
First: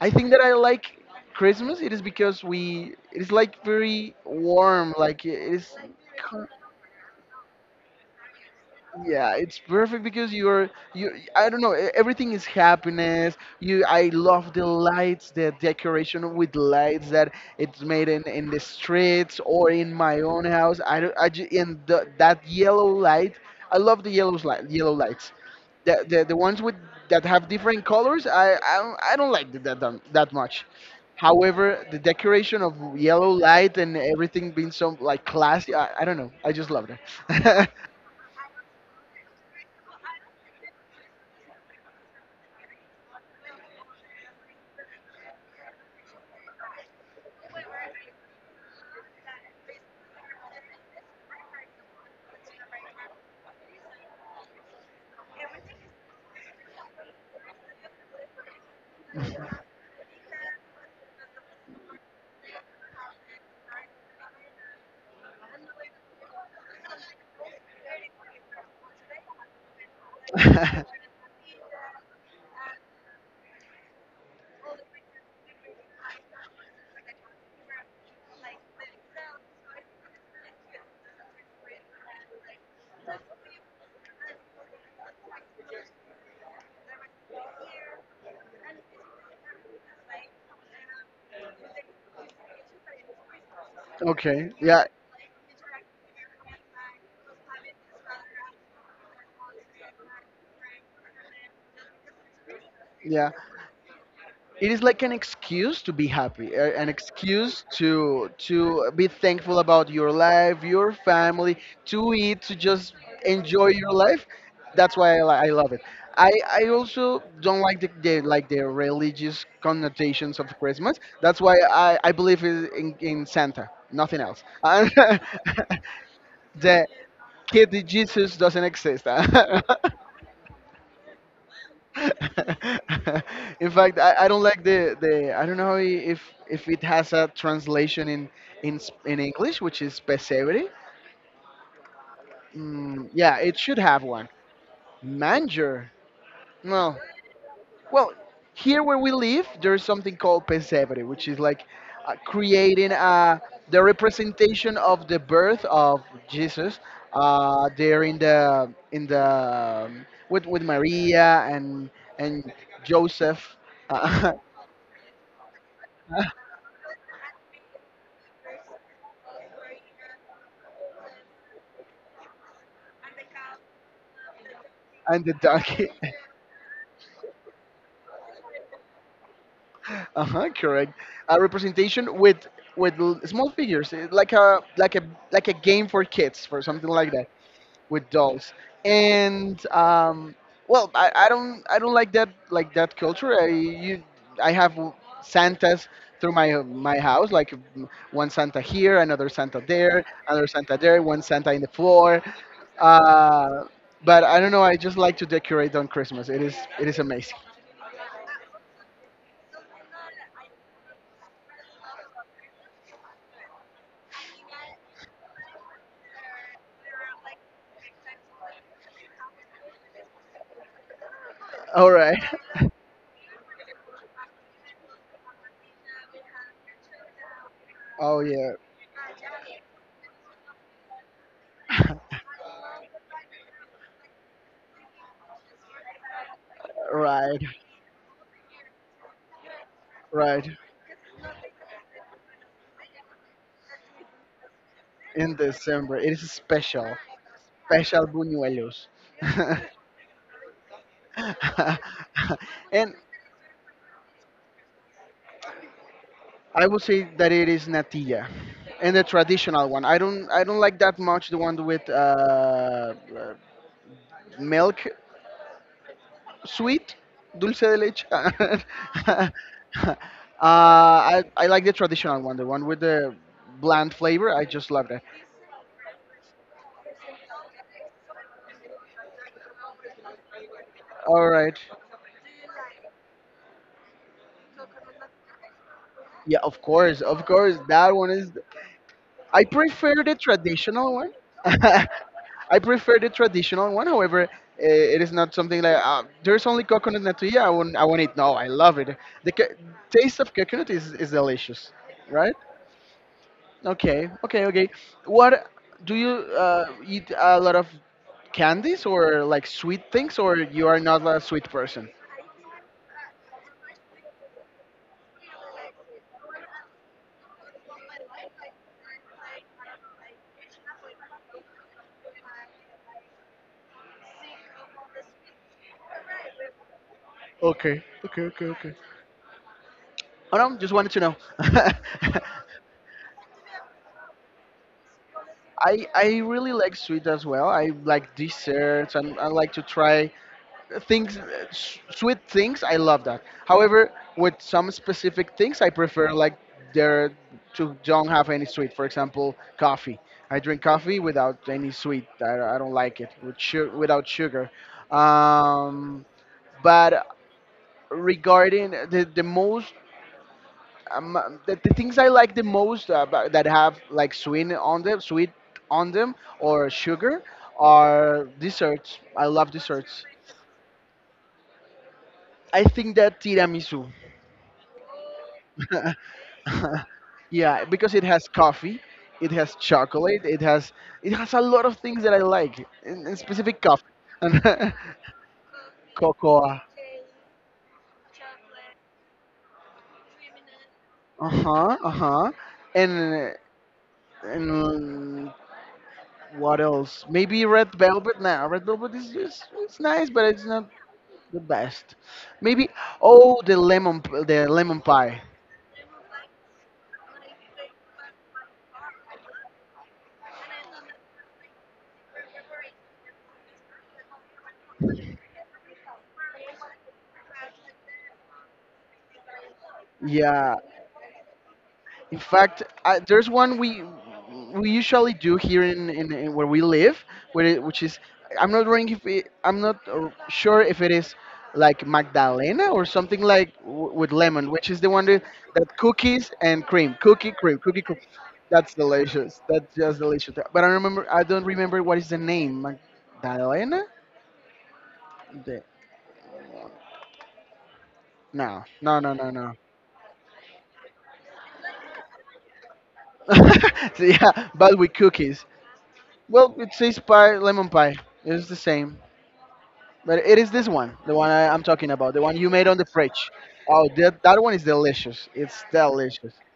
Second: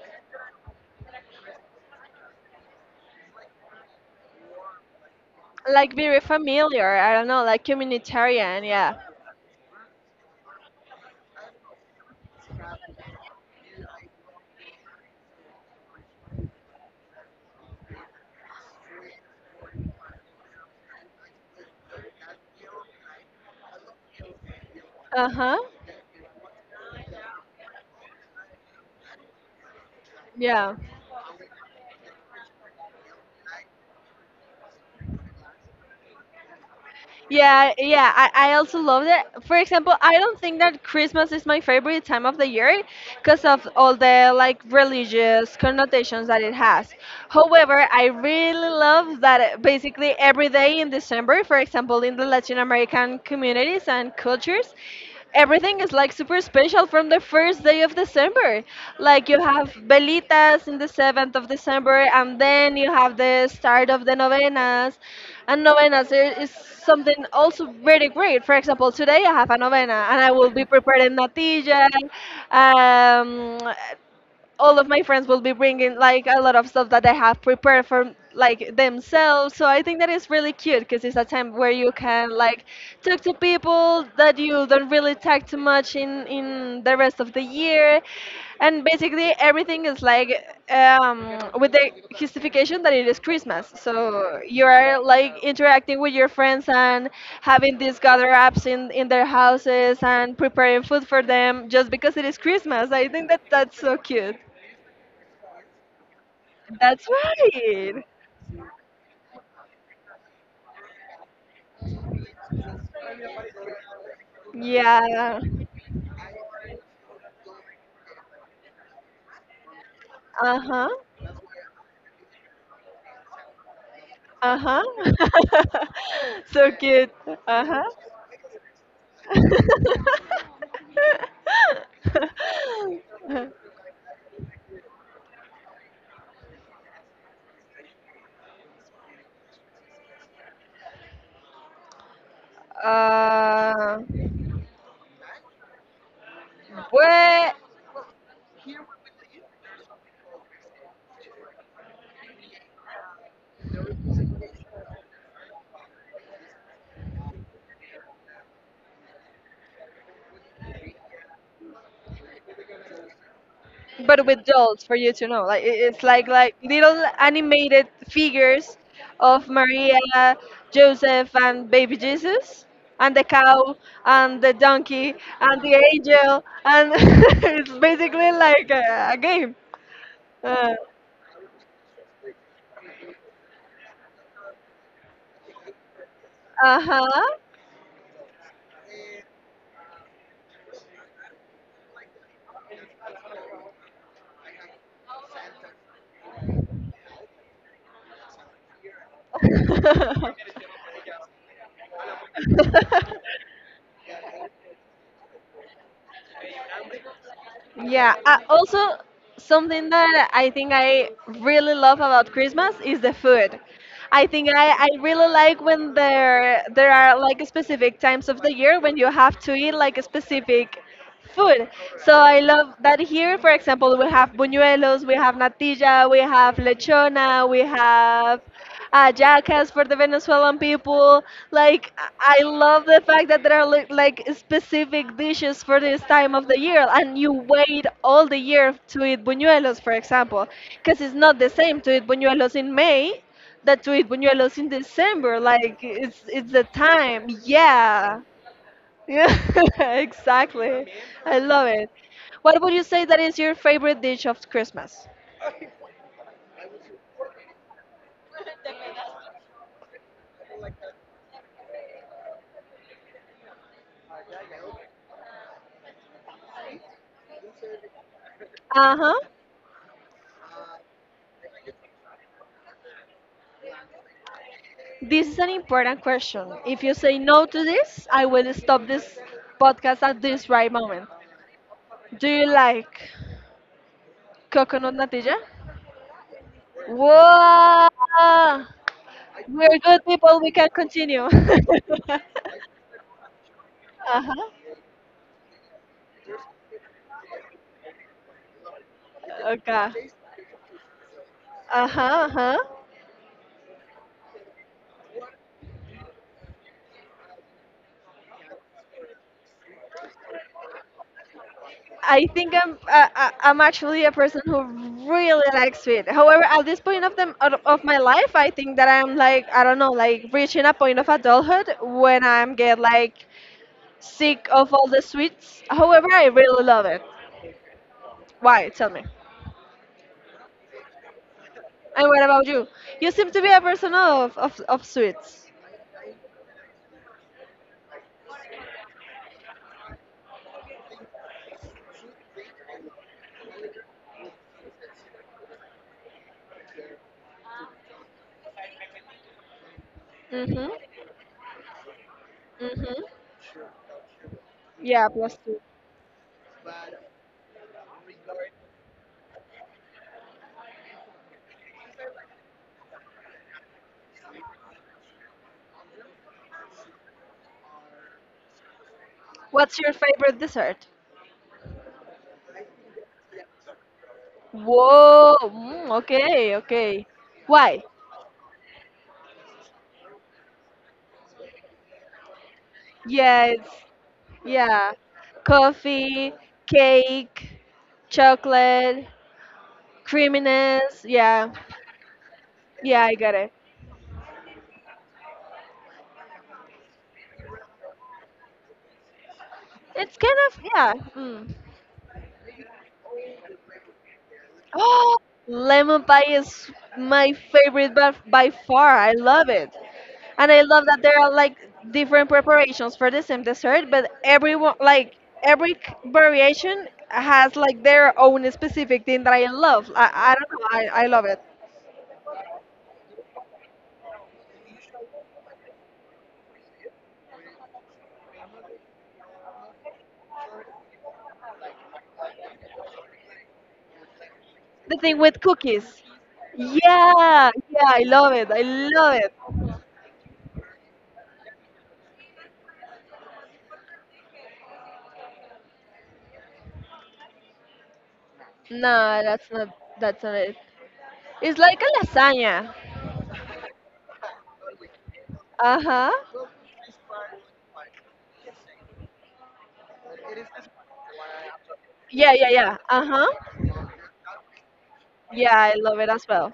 Speaker 2: I think that I like Christmas. It is because we. It is like very warm. Like it is.
Speaker 1: Like very familiar. I don't know, like communitarian. Yeah.
Speaker 2: Yeah, it's perfect, because you're you, I don't know, e- everything is happiness. You I love the lights, the decoration with lights that it's made in in the streets or in my own house. I don't I ju- and the, that yellow light. I love the yellow light, yellow
Speaker 1: Uh
Speaker 2: lights.
Speaker 1: huh.
Speaker 2: The, the the ones with that have different colors, I I don't, I don't like that that that much.
Speaker 1: Yeah.
Speaker 2: However, the decoration of yellow light and everything being so like classy, I, I don't know. I just love that.
Speaker 1: Yeah. Yeah. I, I also love that. For example, I don't think that Christmas is my favorite time of the year because of all the like religious connotations that it has. However, I really love that uh, basically every day in December, for example, in the Latin American communities and cultures, everything is like super special from the first day of December. Like you have velitas in the seventh of December, and then you have the start of the novenas. And novenas there is something also very great. For example, today I have a novena, and I will be preparing natilla. Um, all of my friends will be bringing like a lot of stuff that they have prepared for like themselves, so I think that is really cute because it's a time where you can like talk to people that you don't really talk to much in in the rest of the year, and basically everything is like um with the justification that it is Christmas, so
Speaker 2: Okay.
Speaker 1: you
Speaker 2: Yeah.
Speaker 1: are like interacting with your friends and having these gather ups in in their houses and preparing food for them just because it is Christmas. I
Speaker 2: Yeah,
Speaker 1: think that that's so cute.
Speaker 2: it is like an excuse to be happy, a- an
Speaker 1: That's
Speaker 2: excuse
Speaker 1: right.
Speaker 2: to to be thankful about your life, your family, to eat, to just enjoy your life. That's why I,
Speaker 1: Yeah.
Speaker 2: li- I love it. I, I also don't like the, the like the religious connotations of
Speaker 1: Uh huh.
Speaker 2: Christmas. That's why I, I believe in, in in Santa, nothing else.
Speaker 1: Uh
Speaker 2: the
Speaker 1: huh. So cute. Uh
Speaker 2: kid Jesus doesn't exist.
Speaker 1: huh.
Speaker 2: In fact, I, I don't like the, the I don't know if if it has a translation in in s- in English, which is pesebre. Mm, yeah, it should
Speaker 1: uh,
Speaker 2: have one. Manger. No.
Speaker 1: well,
Speaker 2: Well, here where we live, there's something called pesebre, which is like uh, creating uh, the representation of the birth of Jesus uh, there in the in the um, with with Maria and and Joseph.
Speaker 1: but
Speaker 2: Uh,
Speaker 1: with dolls for you to know. Like it- it's like like little animated figures of Maria, Joseph, and baby Jesus, and the cow, and the donkey,
Speaker 2: and the
Speaker 1: and the
Speaker 2: donkey.
Speaker 1: angel, and it's basically like a, a game.
Speaker 2: Uh-huh, correct. A representation with with l- small figures, eh, like a like a like a game for kids, for
Speaker 1: Uh
Speaker 2: something like
Speaker 1: huh.
Speaker 2: that, with dolls. And um, well, I, I don't I don't like that like that culture. I you, I have Santas through my my house, like mm, one Santa here, another Santa there, another Santa there, one Santa in the floor. Uh, but I don't know. I just like to decorate on Christmas. It is it is amazing.
Speaker 1: Yeah. Uh, also, something that I think I really love about Christmas is the food. I think I, I really like when there there are like specific times of the year when you have to eat like a specific food.
Speaker 2: All
Speaker 1: So
Speaker 2: right.
Speaker 1: I love that here, for example, we have buñuelos, we have natilla, we have lechona, we
Speaker 2: Oh
Speaker 1: have
Speaker 2: yeah,
Speaker 1: ayacas for the Venezuelan people. Like, I I love the fact that there are li- like specific dishes for this time of the year, and you
Speaker 2: right,
Speaker 1: wait all the year to eat buñuelos, for example,
Speaker 2: right.
Speaker 1: because it's not the same to eat buñuelos in May that to eat buñuelos in
Speaker 2: In
Speaker 1: December. Like,
Speaker 2: December, it
Speaker 1: it's
Speaker 2: is
Speaker 1: it's the
Speaker 2: special,
Speaker 1: time.
Speaker 2: special
Speaker 1: Yeah.
Speaker 2: buñuelos.
Speaker 1: Yeah, exactly. I love it. What would you
Speaker 2: And
Speaker 1: say that is your favorite dish of Christmas?
Speaker 2: I would say that it is natilla, and the traditional one. I don't, I don't like that much the one with uh, uh, milk, sweet, dulce de leche.
Speaker 1: Uh huh.
Speaker 2: uh, I, I like the traditional one, the one with the bland flavor. I just love that.
Speaker 1: This is an important question. If you say no to this, I will stop this podcast at this right moment.
Speaker 2: All right.
Speaker 1: Do you like coconut natilla?
Speaker 2: Yeah, of course, of course.
Speaker 1: Whoa!
Speaker 2: That one is I
Speaker 1: We're
Speaker 2: prefer
Speaker 1: good
Speaker 2: the
Speaker 1: people. We can
Speaker 2: traditional one.
Speaker 1: continue. Uh
Speaker 2: I prefer the traditional one. However, uh,
Speaker 1: huh.
Speaker 2: it is not something like uh, there's only coconut natilla. I won't. I won't eat. No, I love it. The co-
Speaker 1: Okay.
Speaker 2: taste of coconut is, is delicious,
Speaker 1: Uh huh. Uh
Speaker 2: right?
Speaker 1: huh.
Speaker 2: Okay, okay, okay. What do you uh, eat? A lot of candies or like sweet things, or you are not a sweet person?
Speaker 1: I think I'm I, I- I'm actually a person who really likes sweet. However, at this point of the of of my life, I think that I'm like, I don't know, like reaching a point of adulthood when I'm get like sick of all the sweets. However, I really love it.
Speaker 2: Okay, okay, okay,
Speaker 1: Why?
Speaker 2: okay.
Speaker 1: Tell me.
Speaker 2: Oh no, just wanted to know.
Speaker 1: And what about you? You seem to be a person of of, of sweets.
Speaker 2: I I really like sweet as well. I like desserts, and I like to try things, uh, s- sweet things. I love that. However, with some specific things, I prefer like there to don't have any sweet. For example, coffee. I drink
Speaker 1: Mhm.
Speaker 2: coffee without any sweet. I, I don't like
Speaker 1: Mhm.
Speaker 2: it with su- without sugar.
Speaker 1: Yeah, plus two.
Speaker 2: Um, but regarding the the most um, uh, the, the things I like the most, uh, ba- that have like sweet on them, sweet on them, or sugar, are desserts. I love
Speaker 1: What's your
Speaker 2: desserts.
Speaker 1: favorite dessert?
Speaker 2: I think that tiramisu.
Speaker 1: Whoa. Mm, okay. Okay.
Speaker 2: Yeah,
Speaker 1: Why?
Speaker 2: because it has coffee, it has chocolate, it has it has a lot of things that I like, in, in
Speaker 1: Yeah,
Speaker 2: specific
Speaker 1: it's
Speaker 2: coffee and
Speaker 1: Yeah. Coffee,
Speaker 2: cocoa.
Speaker 1: cake, chocolate, creaminess.
Speaker 2: Uh
Speaker 1: Yeah.
Speaker 2: huh. Uh huh.
Speaker 1: Yeah, I
Speaker 2: And
Speaker 1: got it.
Speaker 2: and what else? Maybe red velvet. Nah, red velvet is just, it's nice,
Speaker 1: It's
Speaker 2: but
Speaker 1: kind
Speaker 2: it's
Speaker 1: of,
Speaker 2: not
Speaker 1: yeah.
Speaker 2: the
Speaker 1: Mm.
Speaker 2: best. Maybe oh the lemon p- the lemon
Speaker 1: Oh,
Speaker 2: pie.
Speaker 1: lemon pie is my favorite by, by far. I love it. And I love that there are like different preparations for the same dessert, but everyone, like every c- variation has like their own specific thing that I love. I, I don't
Speaker 2: Yeah.
Speaker 1: know. I, I love it.
Speaker 2: In fact, I, there's one we we usually do here in, in, in where we live, where it, which is I'm not wrong if it, I'm not uh, sure if it is like Magdalena or something like w- with lemon, which is the
Speaker 1: The
Speaker 2: one
Speaker 1: thing
Speaker 2: that,
Speaker 1: with
Speaker 2: that
Speaker 1: cookies.
Speaker 2: cookies and cream, cookie
Speaker 1: Yeah,
Speaker 2: cream, cookie
Speaker 1: yeah,
Speaker 2: cream.
Speaker 1: I love it. I
Speaker 2: That's
Speaker 1: love it.
Speaker 2: delicious. That's just delicious. But I remember I don't remember what is the name. Magdalena? The, no, no, no,
Speaker 1: No,
Speaker 2: no,
Speaker 1: that's
Speaker 2: no.
Speaker 1: not that's not it. It's like a lasagna.
Speaker 2: So, yeah, but with cookies.
Speaker 1: Uh-huh.
Speaker 2: Well, it says pie, lemon pie. It's the same, but it is this one, the one I, I'm talking about, the
Speaker 1: Yeah,
Speaker 2: one you
Speaker 1: yeah,
Speaker 2: made on
Speaker 1: yeah.
Speaker 2: the fridge.
Speaker 1: Uh-huh.
Speaker 2: Oh, that that one is delicious.
Speaker 1: Yeah,
Speaker 2: It's
Speaker 1: I love it as
Speaker 2: delicious,
Speaker 1: well.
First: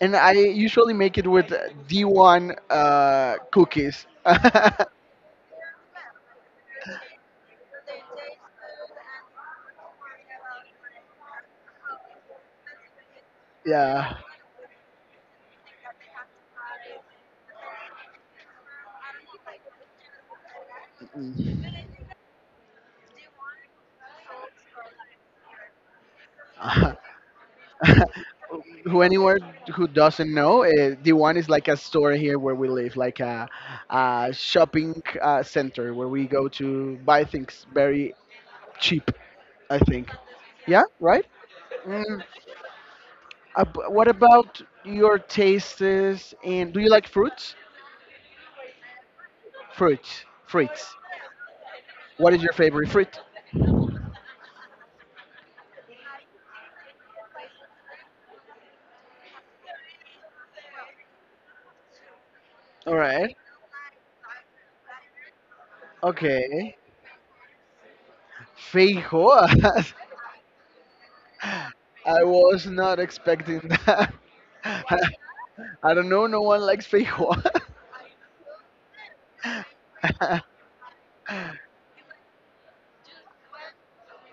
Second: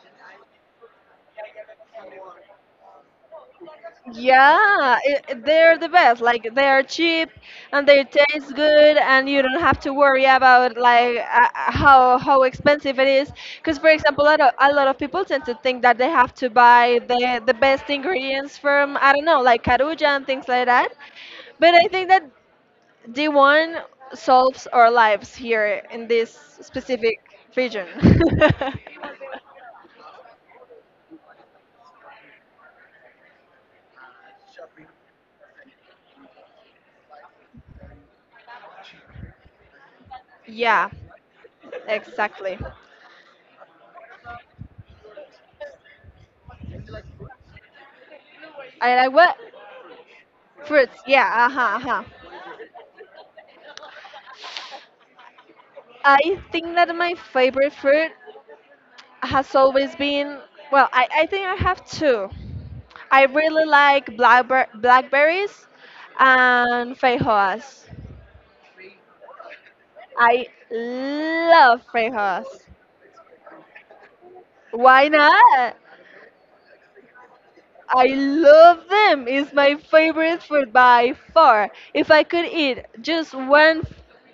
Speaker 2: and I usually make it with D one uh, cookies.
Speaker 1: Yeah, i i- they're the best. Like they are cheap and they taste good, and you don't have to worry about like uh, uh, how how expensive it is. Because for
Speaker 2: Yeah.
Speaker 1: example, a lot, of, a lot of people tend to think that they have to buy the the best ingredients from I don't know, like Caruja and things like that.
Speaker 2: Mm.
Speaker 1: But I think that D one solves our lives here in this specific region.
Speaker 2: Who, anyone who doesn't know, uh, the one is like a store here where we live, like a, a shopping uh, center where we go to buy things very cheap. I think. Yeah,
Speaker 1: Yeah,
Speaker 2: right. Mm,
Speaker 1: exactly.
Speaker 2: ab- what about your tastes? And do you like fruits?
Speaker 1: I like what?
Speaker 2: Fruits,
Speaker 1: Fruits,
Speaker 2: fruits.
Speaker 1: yeah, uh-huh, uh-huh.
Speaker 2: What is your favorite fruit?
Speaker 1: I think that my favorite fruit has always been, well, I, I think I have two.
Speaker 2: All
Speaker 1: I
Speaker 2: right.
Speaker 1: really like blackber blackberries
Speaker 2: Okay.
Speaker 1: and feijoas.
Speaker 2: Feijoas.
Speaker 1: I love
Speaker 2: I
Speaker 1: feijoas.
Speaker 2: was not expecting that.
Speaker 1: Why not?
Speaker 2: I don't know. No one likes feijoa.
Speaker 1: I love them. It's my favorite fruit by far. If I could eat just one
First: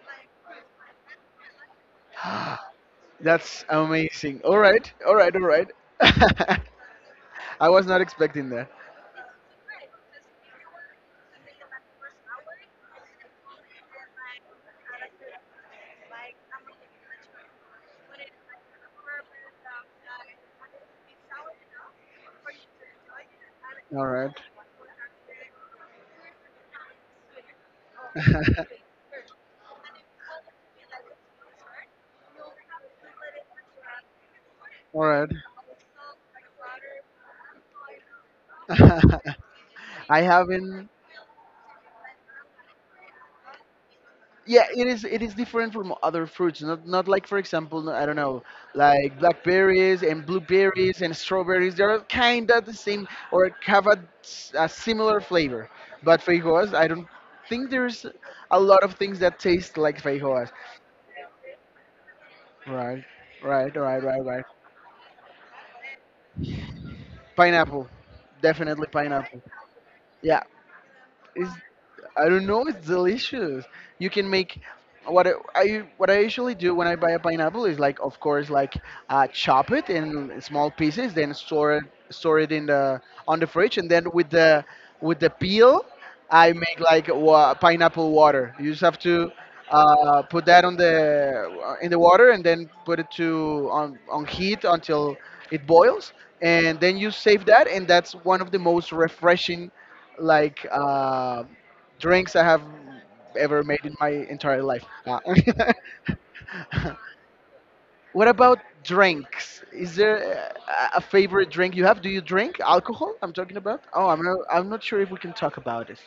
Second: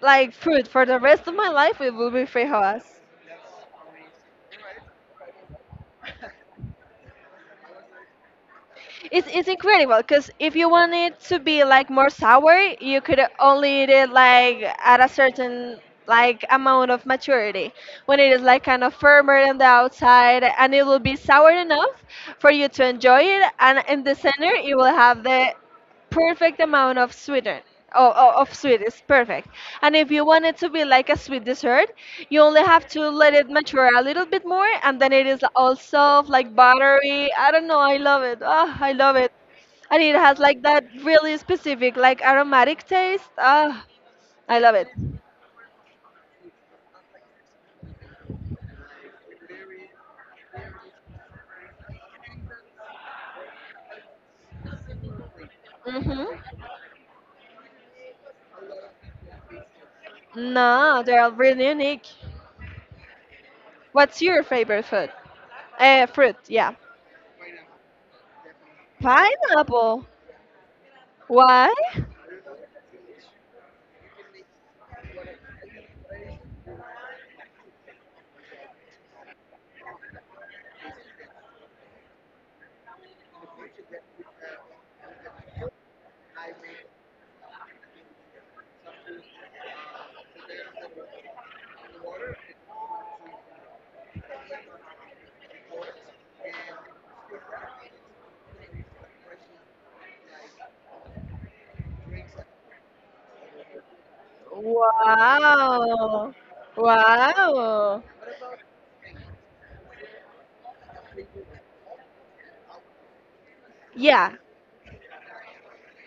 Speaker 1: like fruit for the rest of my life, it would be feijoas.
Speaker 2: That's amazing. All right, all right, all right. I was not expecting that.
Speaker 1: It's it's incredible because if you want it to be like more sour, you could only eat it like at a certain like amount of maturity when it is like kind of firmer on the outside, and it will be sour enough for you to enjoy it, and in
Speaker 2: All
Speaker 1: the
Speaker 2: right.
Speaker 1: center it will have the perfect amount of sweeten, oh, oh, of sweet is perfect. And if you want it to be like a sweet dessert, you only have to let it mature a little bit more, and
Speaker 2: All
Speaker 1: then it
Speaker 2: right.
Speaker 1: is all soft like buttery. I don't know, I love it. Ah, I love it, and it
Speaker 2: I
Speaker 1: has like that
Speaker 2: haven't.
Speaker 1: really specific like aromatic taste. Ah, I
Speaker 2: Yeah,
Speaker 1: love
Speaker 2: it
Speaker 1: it.
Speaker 2: is. It is different from other fruits. Not not like, for example, I don't know, like blackberries and blueberries and strawberries. They're kind of the same, or have a, s- a similar flavor. But
Speaker 1: Hmm.
Speaker 2: feijoas, I don't think there's a lot of things that taste like feijoas.
Speaker 1: No, they're really unique.
Speaker 2: Right, right, right,
Speaker 1: What's
Speaker 2: right,
Speaker 1: your
Speaker 2: right.
Speaker 1: favorite food uh, fruit? Yeah,
Speaker 2: Pineapple, definitely pineapple.
Speaker 1: pineapple.
Speaker 2: Yeah, it's.
Speaker 1: Why?
Speaker 2: I don't know. It's delicious. You can make what I I- what I usually do when I buy a pineapple is like, of course, like uh, chop it in small pieces, then store it store it in the on the fridge, and then with the with the peel, I make like wa- pineapple water. You just have to uh, put that on the in the water, and then put it to on on heat until it boils, and then you save that, and that's one of the most refreshing like. Uh, drinks I have ever made in my entire life. Nah.
Speaker 1: Wow. Wow.
Speaker 2: What about drinks? Is there uh, a a favorite drink you have? Do you drink alcohol? I'm talking about. Oh, I'm
Speaker 1: Yeah.
Speaker 2: not. I'm not sure if we can talk about it.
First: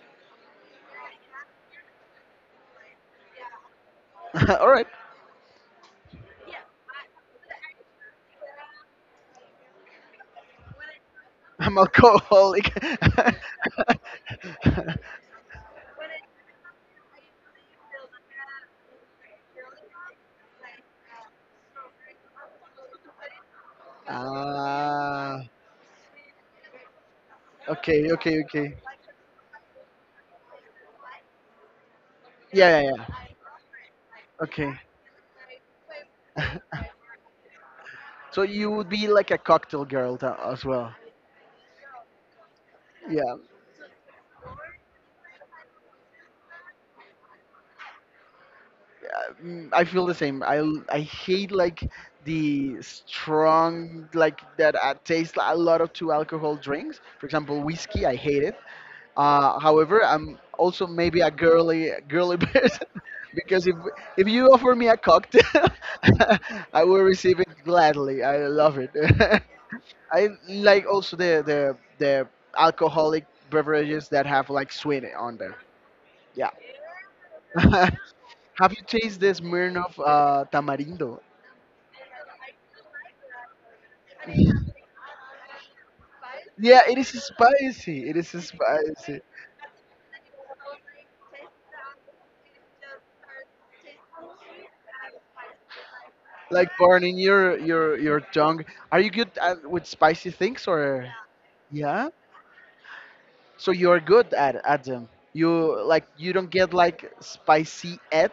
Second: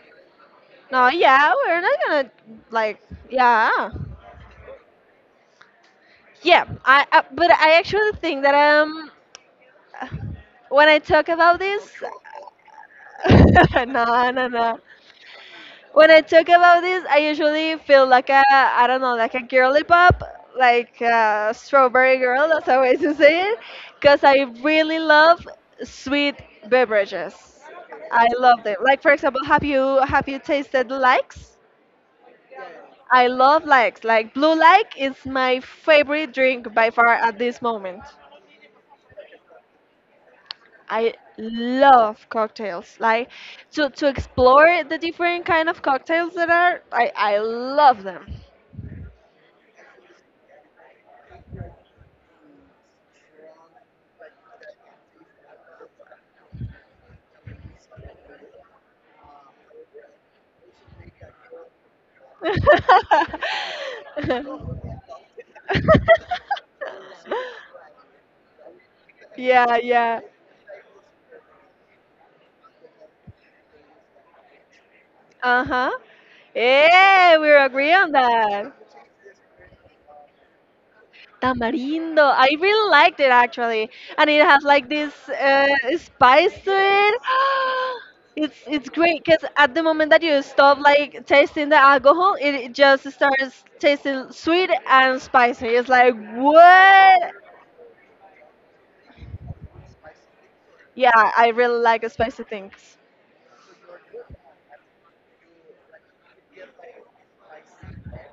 Speaker 1: No, yeah, we're not gonna like yeah.
Speaker 2: All right,
Speaker 1: Yeah, I, I but I actually think that um when I talk about
Speaker 2: I'm
Speaker 1: this
Speaker 2: alcoholic.
Speaker 1: no, no, no. When I talk about this, I usually feel like a, I don't know, like a girly pop, like a strawberry girl, that's how I used to say it, because I really
Speaker 2: Ah,
Speaker 1: love sweet beverages.
Speaker 2: okay,
Speaker 1: I
Speaker 2: okay,
Speaker 1: love
Speaker 2: okay.
Speaker 1: them. Like for example, have you have you tasted likes?
Speaker 2: Yeah, yeah, yeah.
Speaker 1: I love likes. Like blue
Speaker 2: Okay.
Speaker 1: like is my favorite drink by far at this moment.
Speaker 2: So you would be like a cocktail girl tha- as well.
Speaker 1: I love cocktails. Like
Speaker 2: Yeah.
Speaker 1: to to explore the different kind of cocktails that are, I I love them.
Speaker 2: Mm, I feel the same. I l- I hate like the strong like that uh, taste a lot of two alcohol drinks. For example, whiskey. I hate it. Uh, however, I'm also maybe a girly girly person, because if if you offer me a cocktail, I will receive it gladly. I love it.
Speaker 1: Yeah, yeah.
Speaker 2: I like also the the the alcoholic beverages that have like sweet on there.
Speaker 1: Uh huh.
Speaker 2: Yeah.
Speaker 1: Hey, we're agree on
Speaker 2: Have
Speaker 1: that.
Speaker 2: you tasted this Smirnoff uh, Tamarindo?
Speaker 1: Tamarindo. I really liked it actually, and it has like this uh, spice to
Speaker 2: Yeah, it is
Speaker 1: it.
Speaker 2: spicy. It is
Speaker 1: It's it's
Speaker 2: spicy.
Speaker 1: great because at the moment that you stop like tasting the alcohol, it, it just starts tasting sweet and spicy. It's like
Speaker 2: Like burning
Speaker 1: what?
Speaker 2: your your your tongue. Are you good at, with spicy things, or?
Speaker 1: Yeah, I really like
Speaker 2: Yeah.
Speaker 1: spicy things.
Speaker 2: So you are good at at them. You like you don't get like spicy at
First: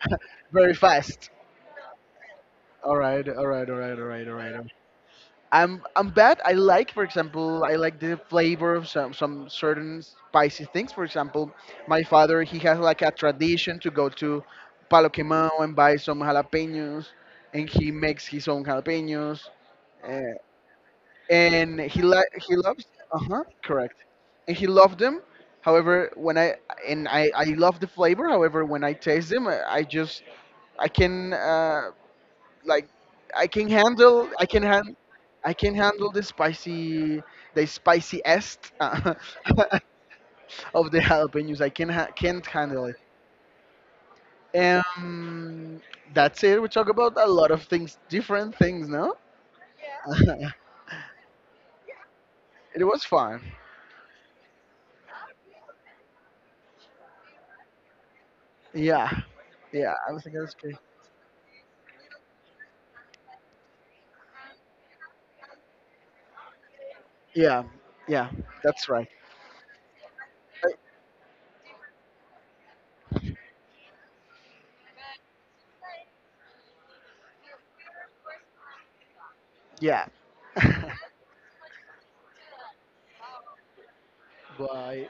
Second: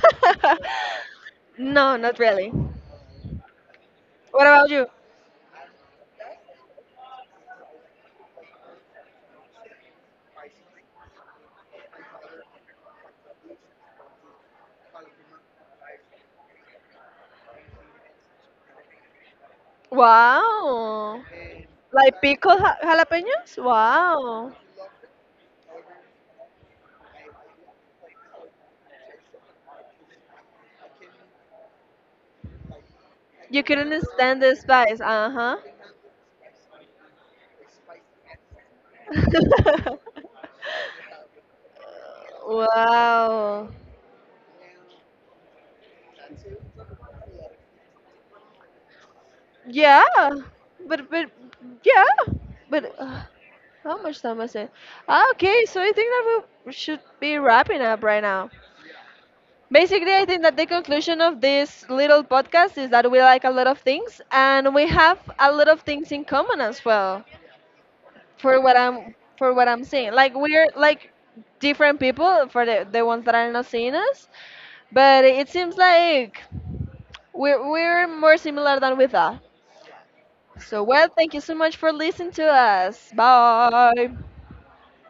Speaker 2: very fast.
Speaker 1: No, not really.
Speaker 2: All right. All right. All right. All right. All
Speaker 1: What
Speaker 2: right. All
Speaker 1: about
Speaker 2: right.
Speaker 1: you?
Speaker 2: I'm I'm bad. I like, for example, I like the flavor of some some certain spicy things. For example, my father he has like a tradition to go to Palo Quemado and buy some jalapenos, and he makes his own jalapenos, uh,
Speaker 1: Wow.
Speaker 2: and he
Speaker 1: Like
Speaker 2: li- he
Speaker 1: pickled ja-
Speaker 2: loves. Uh huh.
Speaker 1: jalapenos?
Speaker 2: Correct.
Speaker 1: Wow.
Speaker 2: And he loved them. However, when I and I I love the flavor. However, when I taste them, I, I just I can. Uh, like I
Speaker 1: You
Speaker 2: can
Speaker 1: couldn't
Speaker 2: handle
Speaker 1: stand
Speaker 2: I
Speaker 1: the
Speaker 2: can hand
Speaker 1: spice.
Speaker 2: I
Speaker 1: Uh-huh.
Speaker 2: can handle the spicy, the spiciest uh, of the jalapenos. I can ha- can't handle it.
Speaker 1: Wow.
Speaker 2: Um, that's it. We talk about a lot of things, different things. No,
Speaker 1: Yeah. But but yeah.
Speaker 2: it
Speaker 1: But
Speaker 2: was
Speaker 1: uh,
Speaker 2: fun.
Speaker 1: how much time was it? Ah, okay, so I think that we should be wrapping up right now.
Speaker 2: Yeah, yeah. I
Speaker 1: Basically,
Speaker 2: was
Speaker 1: I
Speaker 2: thinking
Speaker 1: think
Speaker 2: that's
Speaker 1: that the
Speaker 2: great.
Speaker 1: conclusion of this little podcast is that we like a lot of things and we have a lot of things in common as well.
Speaker 2: Yeah, yeah.
Speaker 1: For what
Speaker 2: That's right.
Speaker 1: I'm for what I'm saying, like we're
Speaker 2: Uh,
Speaker 1: like different people for the, the ones that are not seeing us, but it seems like we're we're more similar than we thought.
Speaker 2: yeah.
Speaker 1: So well, thank you so much for listening to us. Bye.
Speaker 2: Bye.